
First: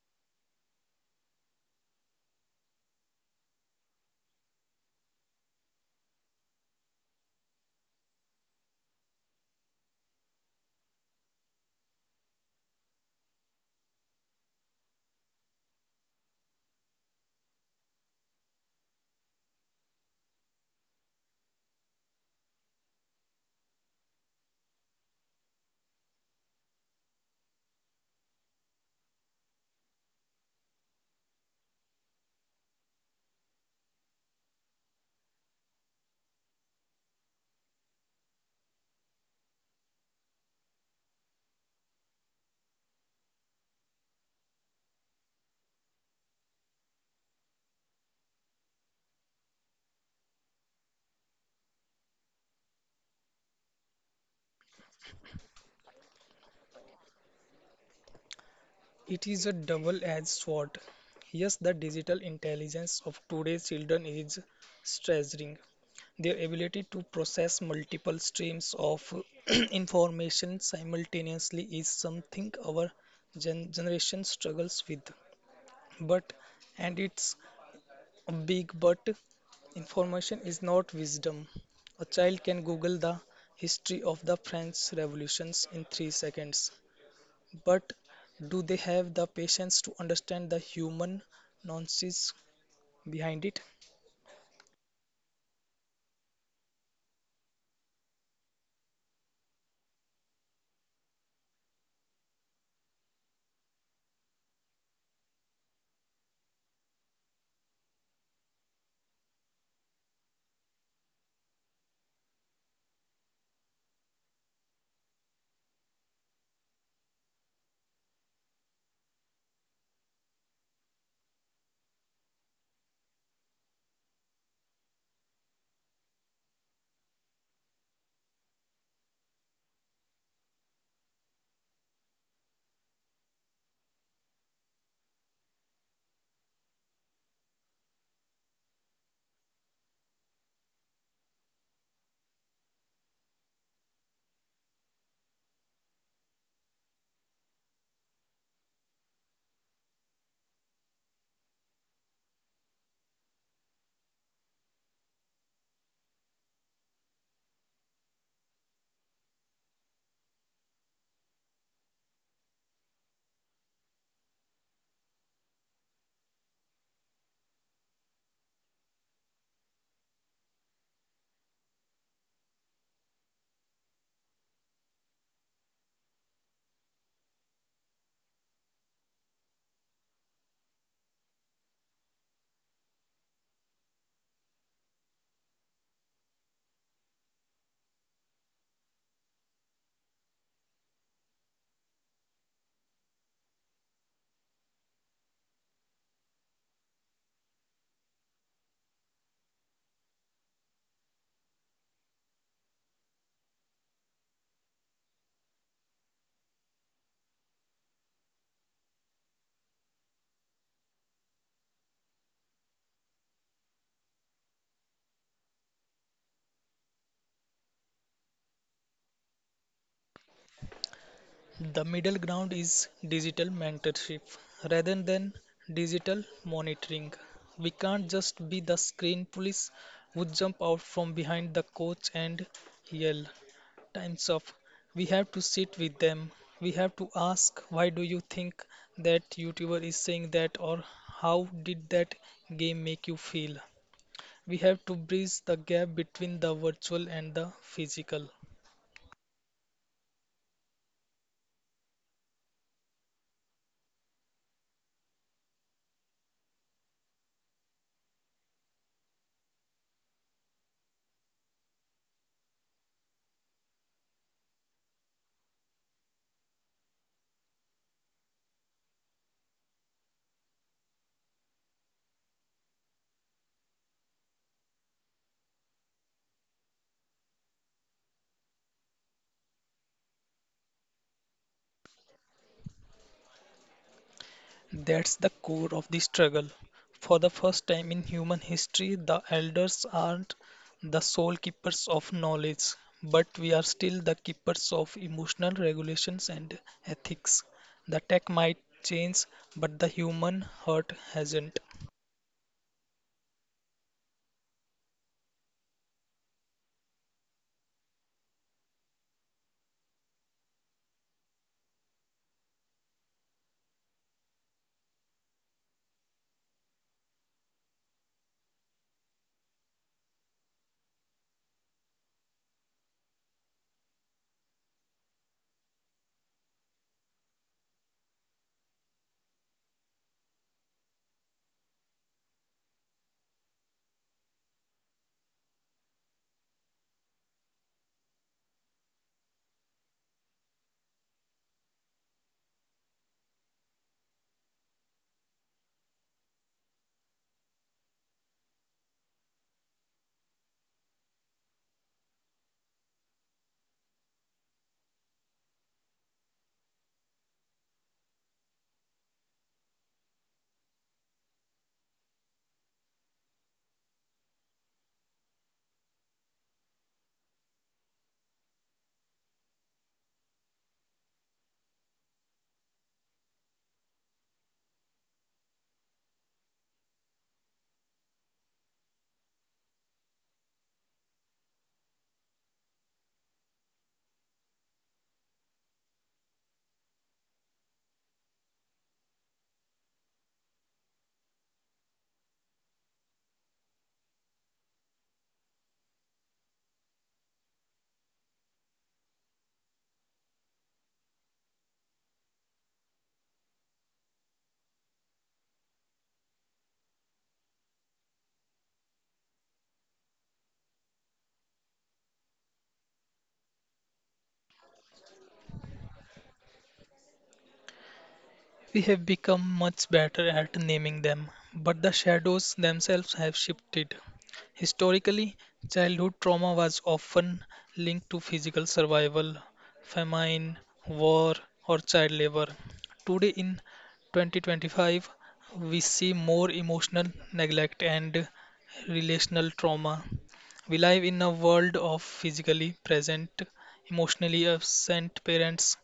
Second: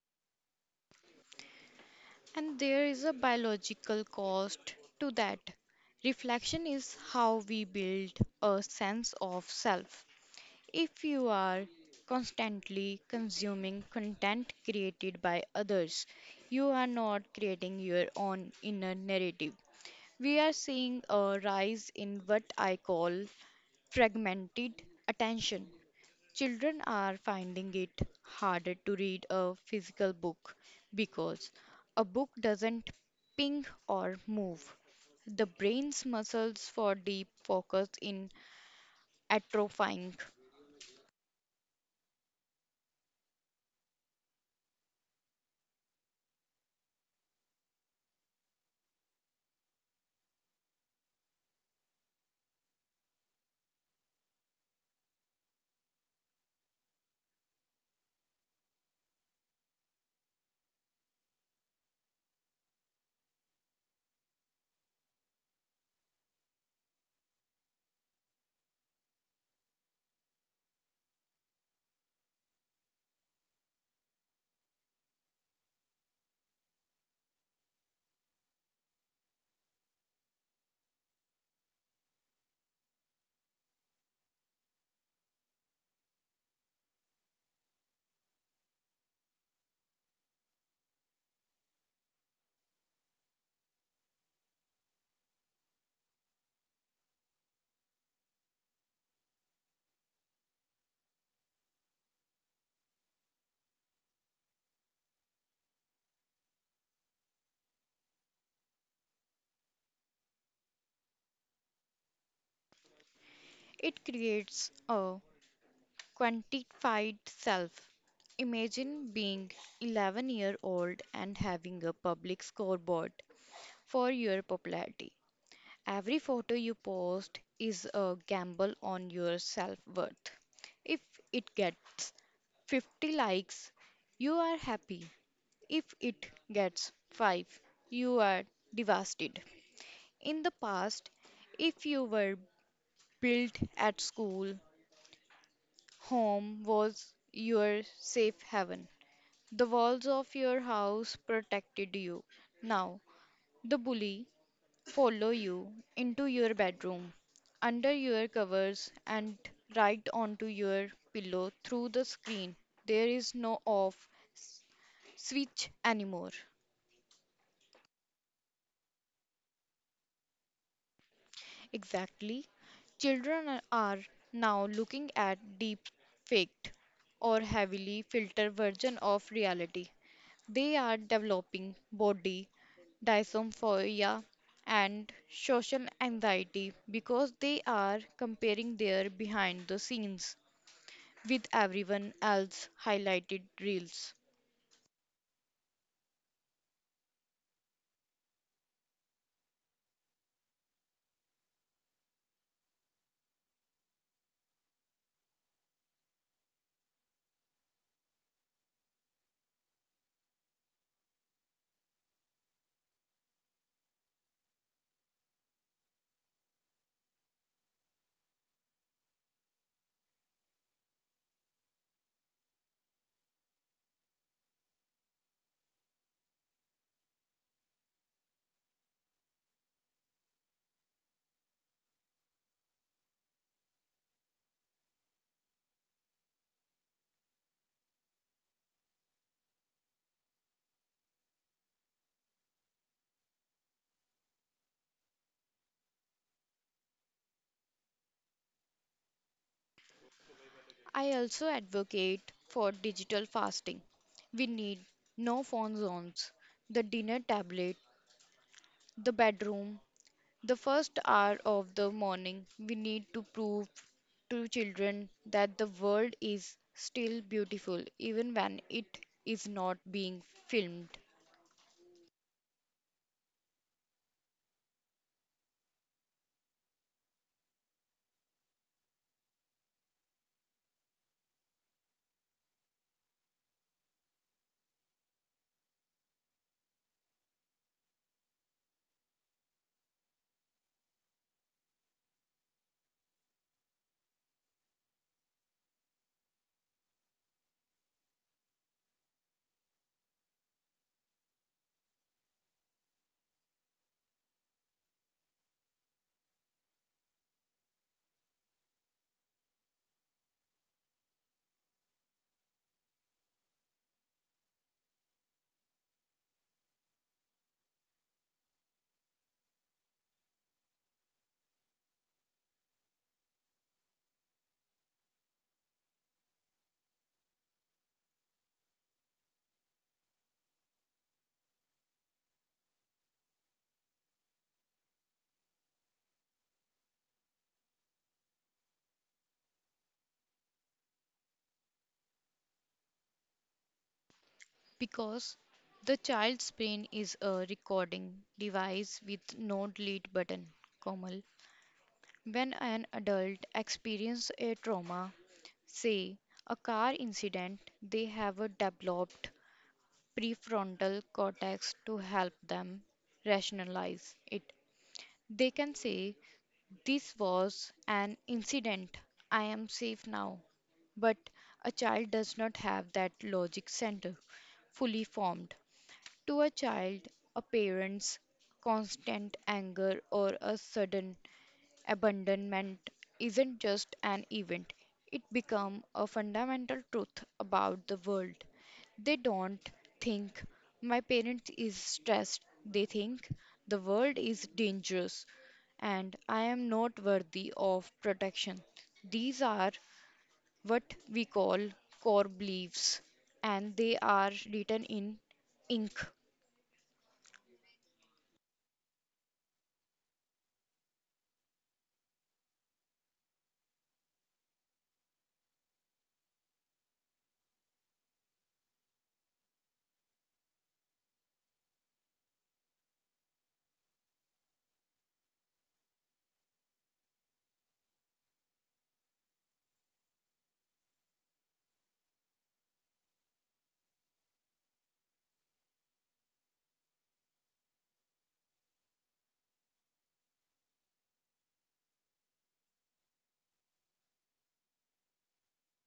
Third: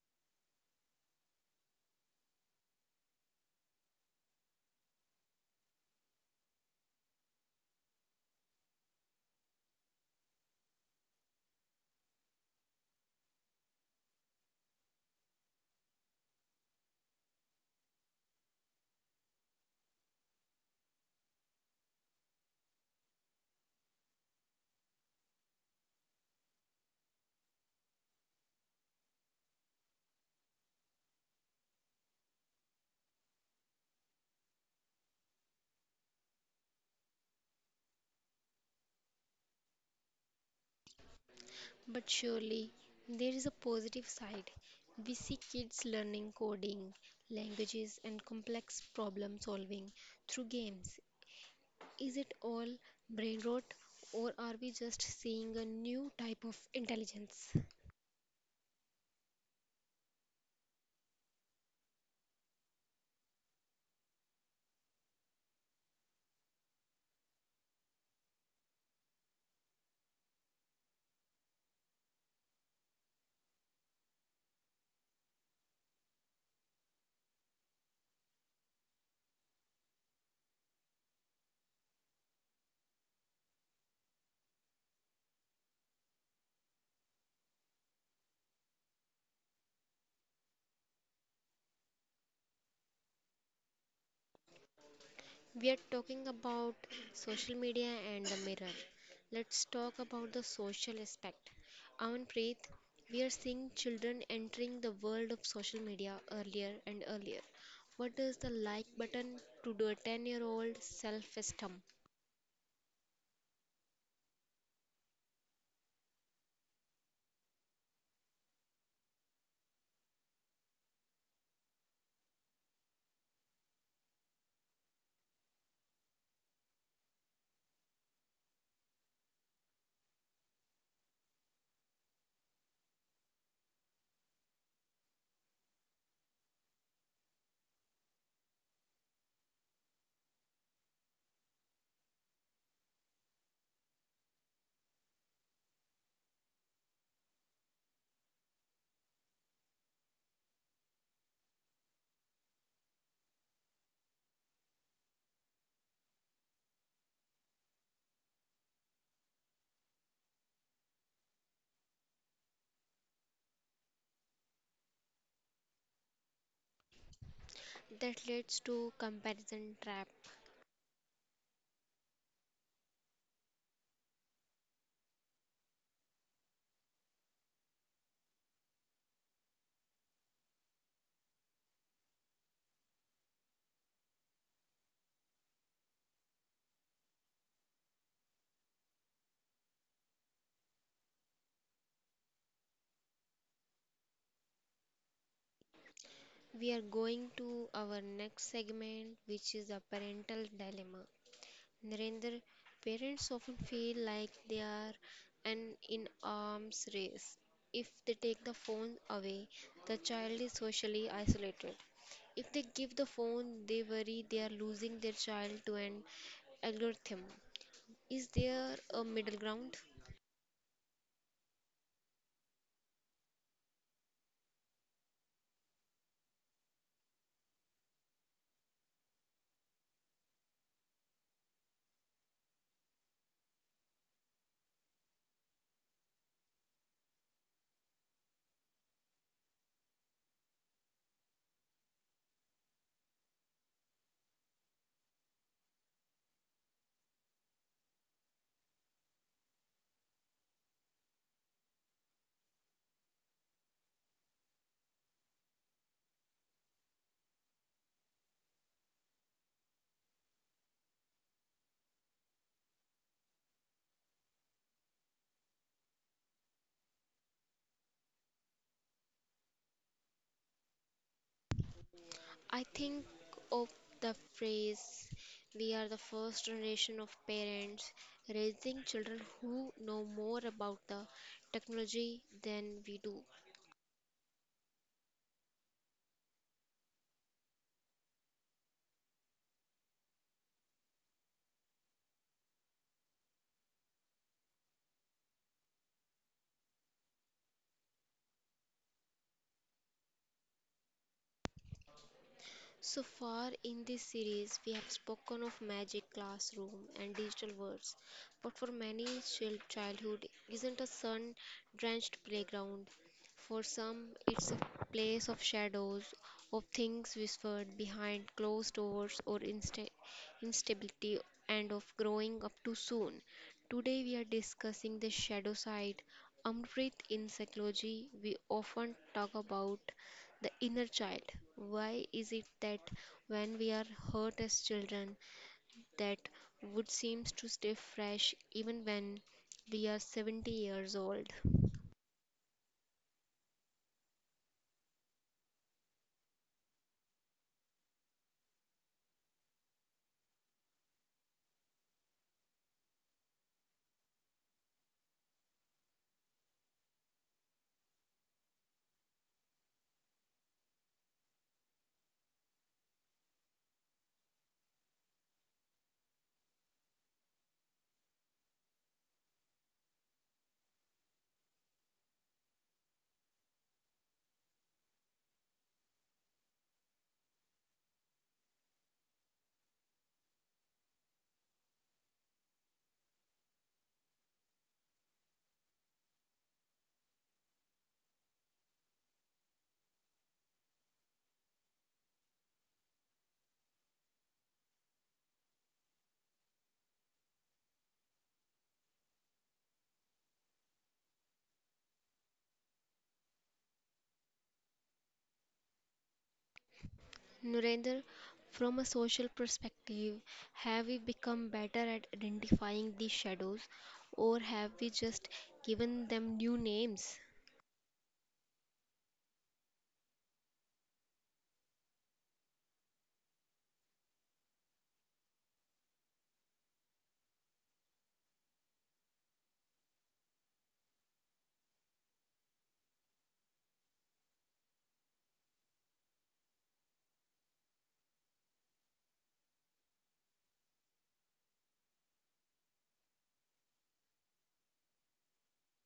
Speaker 2: And there is a biological cost to that. Reflection is how we build a sense of self. If you are constantly consuming content created by others, you are not creating your own inner narrative. We are seeing a rise in what I call fragmented attention. Children are finding it harder to read a physical book because a book doesn't ping or move. The brain's muscles for deep focus in atrophying.
Speaker 1: But surely there is a positive side. We see kids learning coding, languages, and complex problem solving through games. Is it all brain rot, or are we just seeing a new type of intelligence?
Speaker 3: It is a double-edged sword. Yes, the digital intelligence of today's children is staggering. Their ability to process multiple streams of information simultaneously is something our generation struggles with. But, and it's a big but, information is not wisdom. A child can Google the history of the French revolutions in 3 seconds, but do they have the patience to understand the human nonsense behind it?
Speaker 1: We are talking about social media and the mirror. Let's talk about the social aspect. Amanpreet, we are seeing children entering the world of social media earlier and earlier. What does the like button to do a 10-year-old self esteem?
Speaker 2: It creates a quantified self. Imagine being 11-year-old and having a public scoreboard for your popularity. Every photo you post is a gamble on your self worth. If it gets 50 likes, you are happy. If it gets 5, you are devastated. In the past, if you were built at school, home was your safe haven. The walls of your house protected you. Now, the bully follow you into your bedroom, under your covers, and right onto your pillow through the screen. There is no off switch anymore.
Speaker 1: That leads to comparison trap.
Speaker 2: Exactly. Children are now looking at deep faked or heavily filtered version of reality. They are developing body dysmorphia and social anxiety because they are comparing their behind the scenes with everyone else highlighted reels.
Speaker 1: We are going to our next segment, which is a parental dilemma. Narendra, parents often feel like they are an in arms race. If they take the phone away, the child is socially isolated. If they give the phone, they worry they are losing their child to an algorithm. Is there a middle ground?
Speaker 3: The middle ground is digital mentorship rather than digital monitoring. We can't just be the screen police who jump out from behind the coach and yell, "Time's up." We have to sit with them. We have to ask, "Why do you think that YouTuber is saying that?" or "How did that game make you feel?" We have to bridge the gap between the virtual and the physical.
Speaker 2: I also advocate for digital fasting. We need no phone zones, the dinner tablet, the bedroom, the first hour of the morning. We need to prove to children that the world is still beautiful even when it is not being filmed.
Speaker 1: I think of the phrase, we are the first generation of parents raising children who know more about the technology than we do.
Speaker 3: That's the core of the struggle. For the first time in human history, the elders aren't the sole keepers of knowledge, but we are still the keepers of emotional regulations and ethics. The tech might change, but the human heart hasn't.
Speaker 1: So far in this series, we have spoken of magic, classroom, and digital worlds. But for many, childhood isn't a sun drenched playground. For some, it's a place of shadows, of things whispered behind closed doors, or instability, and of growing up too soon. Today, we are discussing the shadow side. Amrit, in psychology, we often talk about the inner child. Why is it that when we are hurt as children, that wood seems to stay fresh even when we are 70 years old?
Speaker 2: Because the child's brain is a recording device with no delete button, Komal. When an adult experiences a trauma, say a car incident, they have a developed prefrontal cortex to help them rationalize it. They can say, "This was an incident, I am safe now." But a child does not have that logic center fully formed. To a child, a parent's constant anger or a sudden abandonment isn't just an event, it becomes a fundamental truth about the world. They don't think my parent is stressed, they think the world is dangerous and I am not worthy of protection. These are what we call core beliefs and they are written in ink.
Speaker 1: Nurendra, from a social perspective, have we become better at identifying these shadows or have we just given them new names?
Speaker 3: We have become much better at naming them, but the shadows themselves have shifted. Historically, childhood trauma was often linked to physical survival, famine, war, or child labor. Today, in 2025, we see more emotional neglect and relational trauma. We live in a world of physically present, emotionally absent parents.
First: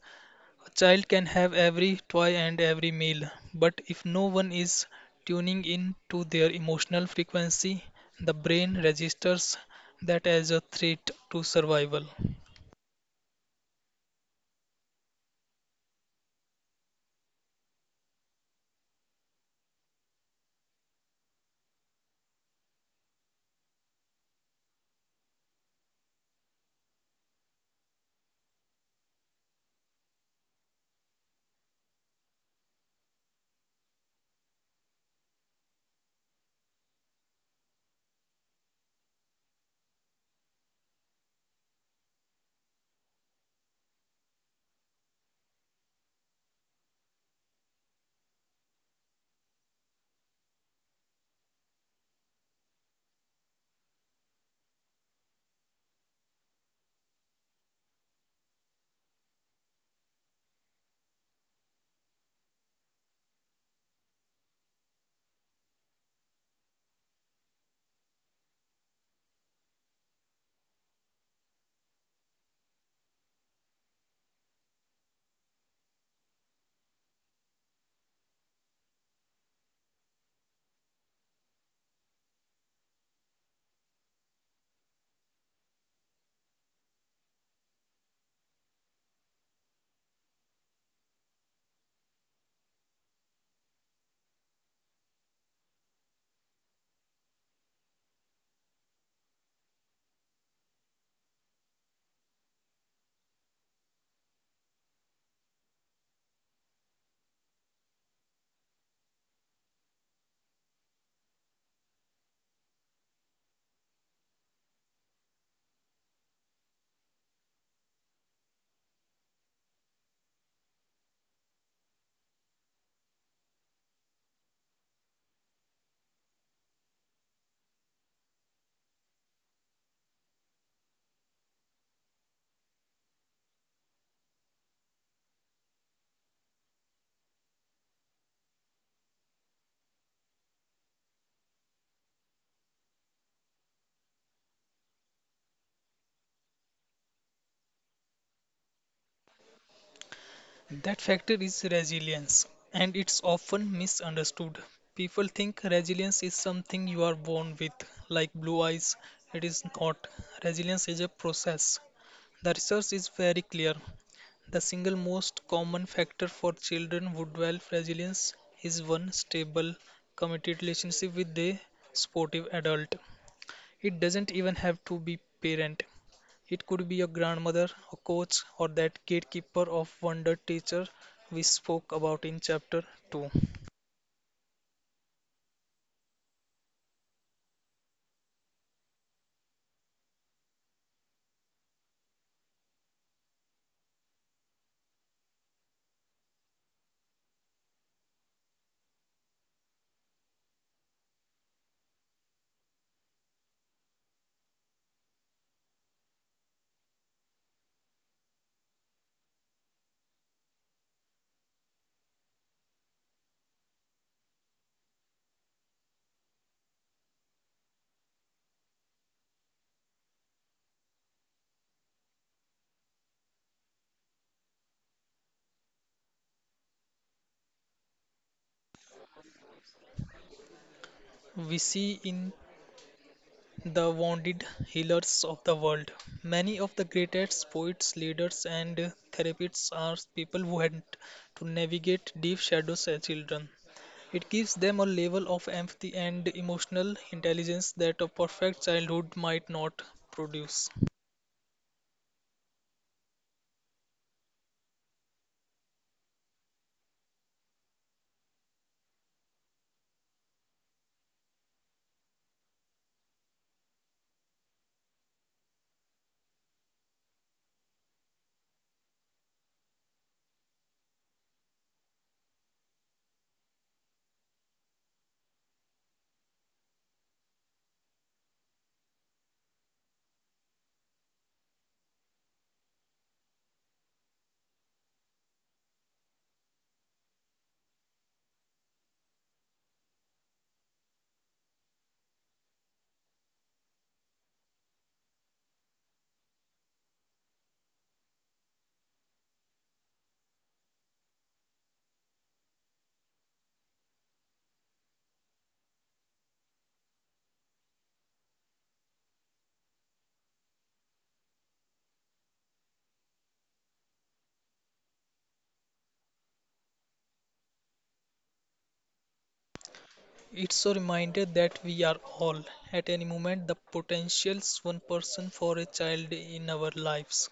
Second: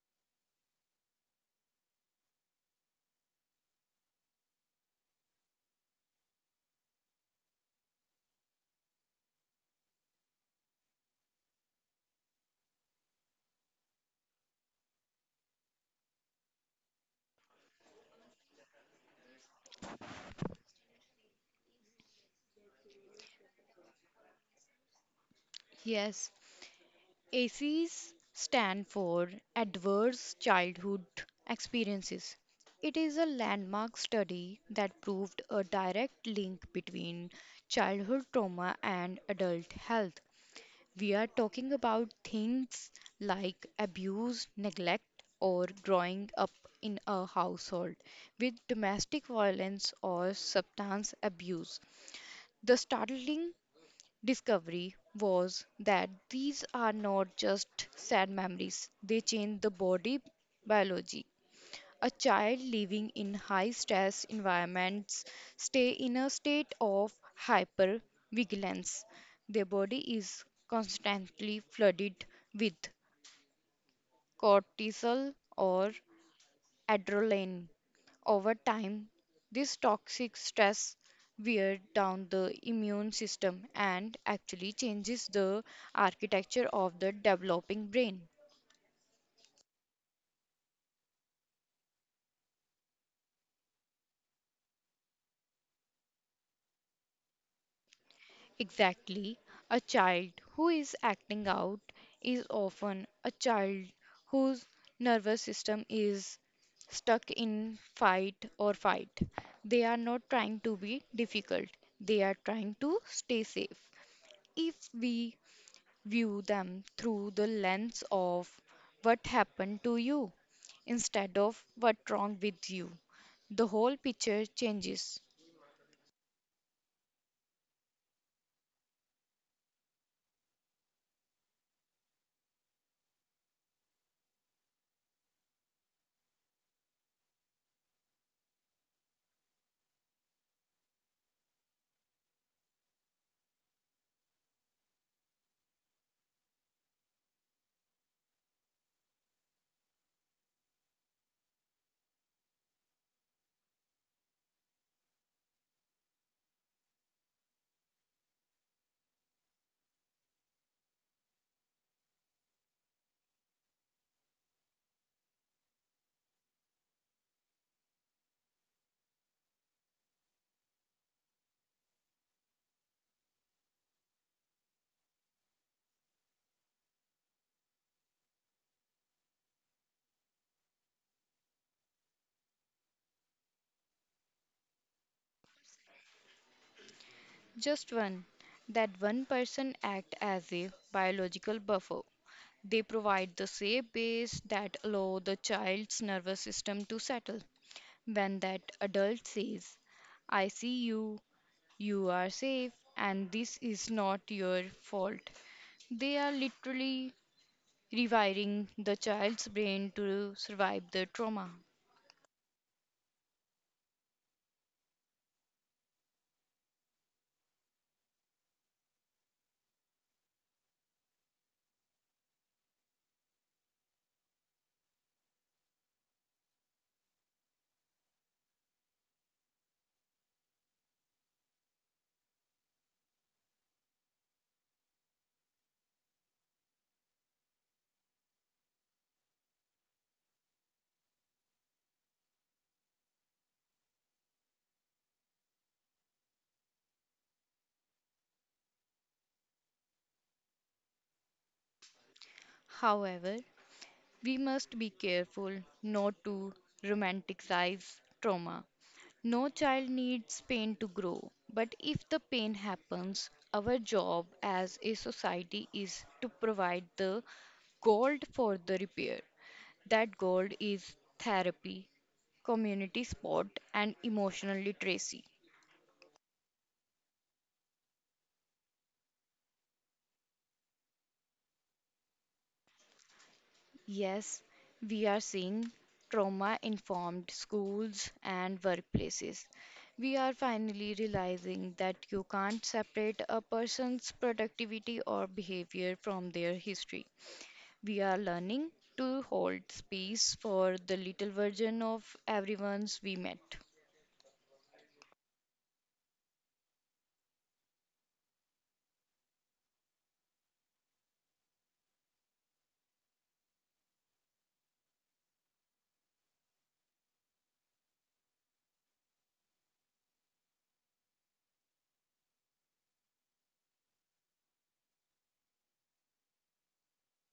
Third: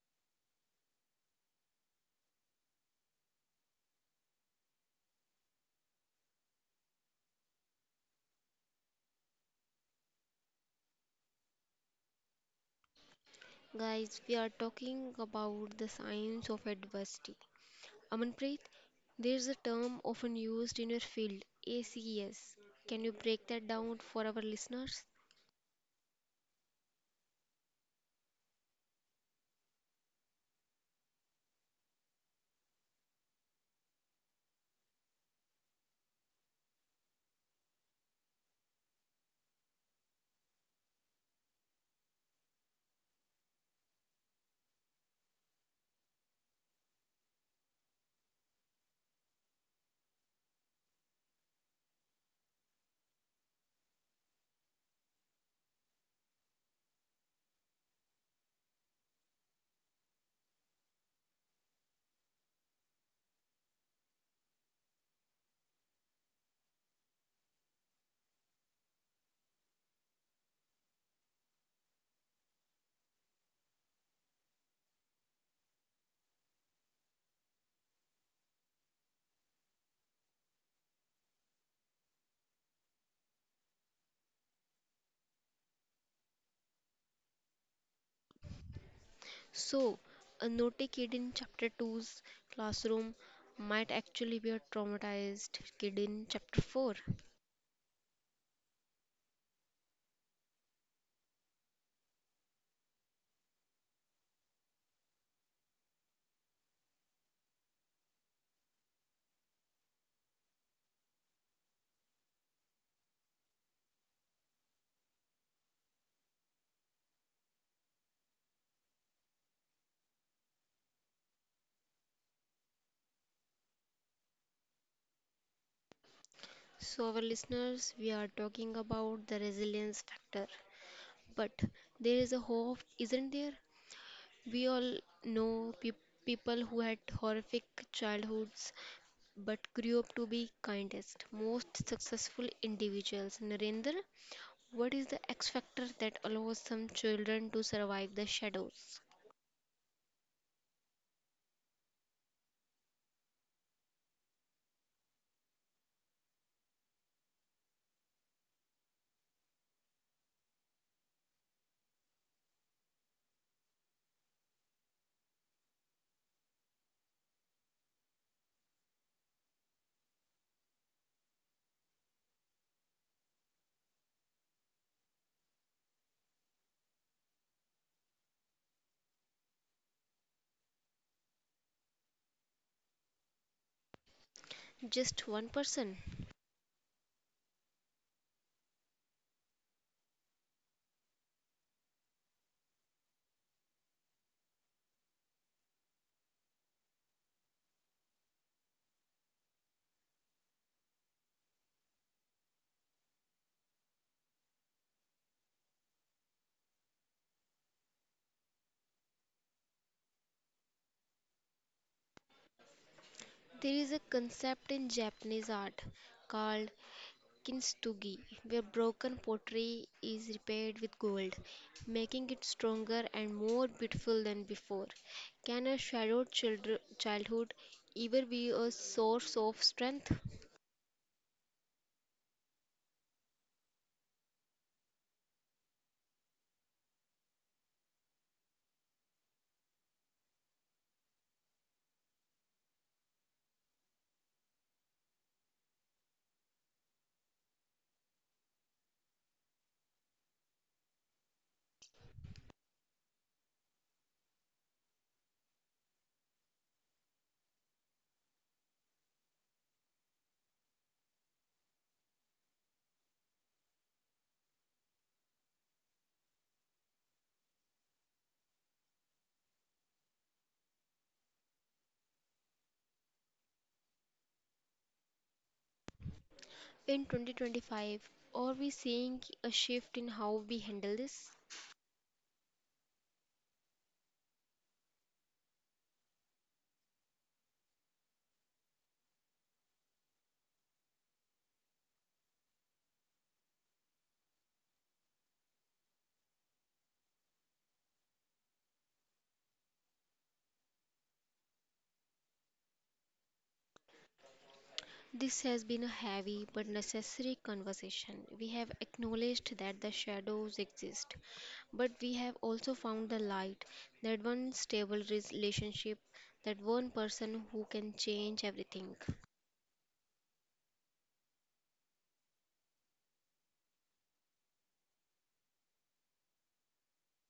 Speaker 3: A child can have every toy and every meal, but if no one is tuning in to their emotional frequency, the brain registers that as a threat to survival.
Speaker 1: Guys, we are talking about the science of adversity. Amanpreet, there's a term often used in your field, ACS. Can you break that down for our listeners?
Speaker 2: Yes, ACEs stand for Adverse Childhood Experiences. It is a landmark study that proved a direct link between childhood trauma and adult health. We are talking about things like abuse, neglect, or growing up in a household with domestic violence or substance abuse. The startling discovery was that these are not just sad memories, they change the body biology. A child living in high stress environments stay in a state of hypervigilance. Their body is constantly flooded with cortisol or adrenaline. Over time, this toxic stress wears down the immune system and actually changes the architecture of the developing brain.
Speaker 1: So, a naughty kid in chapter Two's classroom might actually be a traumatized kid in chapter 4.
Speaker 2: Exactly, a child who is acting out is often a child whose nervous system is stuck in fight or flight. They are not trying to be difficult, they are trying to stay safe. If we view them through the lens of what happened to you instead of what's wrong with you. The whole picture changes.
Speaker 1: So, our listeners, we are talking about the resilience factor. But there is a hope, isn't there? We all know people who had horrific childhoods but grew up to be kindest, most successful individuals. Narendra, what is the X factor that allows some children to survive the shadows?
Speaker 3: That factor is resilience, and it's often misunderstood. People think resilience is something you are born with, like blue eyes. It is not. Resilience is a process. The research is very clear. The single most common factor for children who develop resilience is one stable, committed relationship with a supportive adult. It doesn't even have to be parent. It could be a grandmother, a coach, or that gatekeeper of wonder teacher we spoke about in chapter 2.
Speaker 1: Just one person.
Speaker 2: Just one. That one person act as a biological buffer. They provide the safe base that allow the child's nervous system to settle. When that adult says, "I see you, you are safe, and this is not your fault," they are literally rewiring the child's brain to survive the trauma.
Speaker 1: There is a concept in Japanese art called kintsugi, where broken pottery is repaired with gold, making it stronger and more beautiful than before. Can a shadowed childhood ever be a source of strength?
Speaker 3: We see in the wounded healers of the world. Many of the greatest poets, leaders, and therapists are people who had to navigate deep shadows as children. It gives them a level of empathy and emotional intelligence that a perfect childhood might not produce.
Speaker 2: However, we must be careful not to romanticize trauma. No child needs pain to grow, but if the pain happens, our job as a society is to provide the gold for the repair. That gold is therapy, community support, and emotional literacy.
Speaker 1: In 2025, are we seeing a shift in how we handle this?
Speaker 2: Yes, we are seeing trauma informed schools and workplaces. We are finally realizing that you can't separate a person's productivity or behavior from their history. We are learning to hold space for the little version of everyone's we met.
Speaker 1: This has been a heavy but necessary conversation. We have acknowledged that the shadows exist, but we have also found the light, that one stable relationship, that one person who can change everything.
Speaker 3: It's a reminder that we are all, at any moment, the potentials one person for a child in our lives.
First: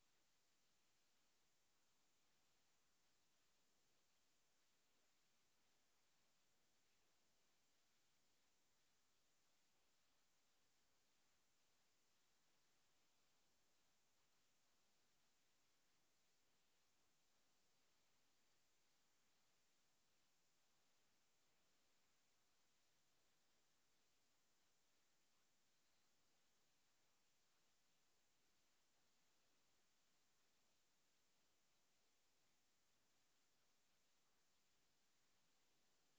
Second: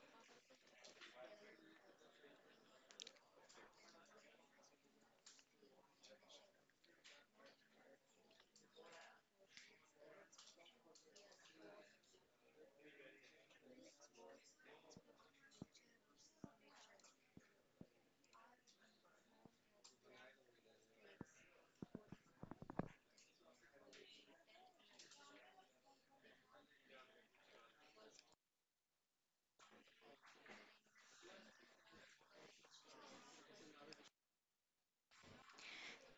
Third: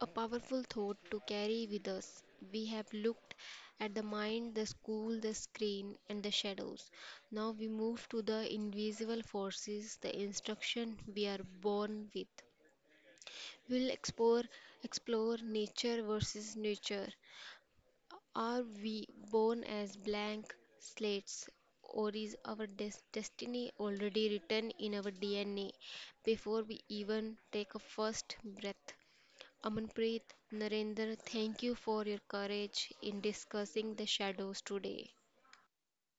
Speaker 1: A powerful thought to carry with us. We have looked at the mind, the school, the screen, and the shadows. Now we move to the invisible forces, the instruction we are born with. We'll explore nature versus nurture. Are we born as blank slates, or is our destiny already written in our DNA before we even take a first breath? Amanpreet, Narendra, thank you for your courage in discussing the shadows today.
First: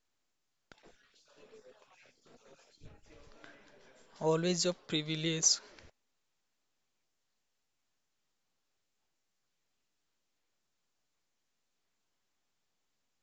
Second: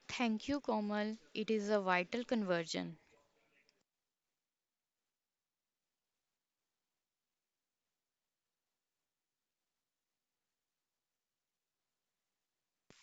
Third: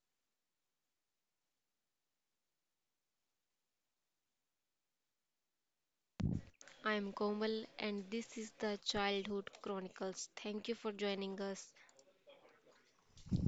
Speaker 2: Thank you, Komal. It is a vital conversion.
Speaker 3: Always a privilege.
Speaker 1: I am Komal and this is the Childhood Chronicles. Thank you for joining us.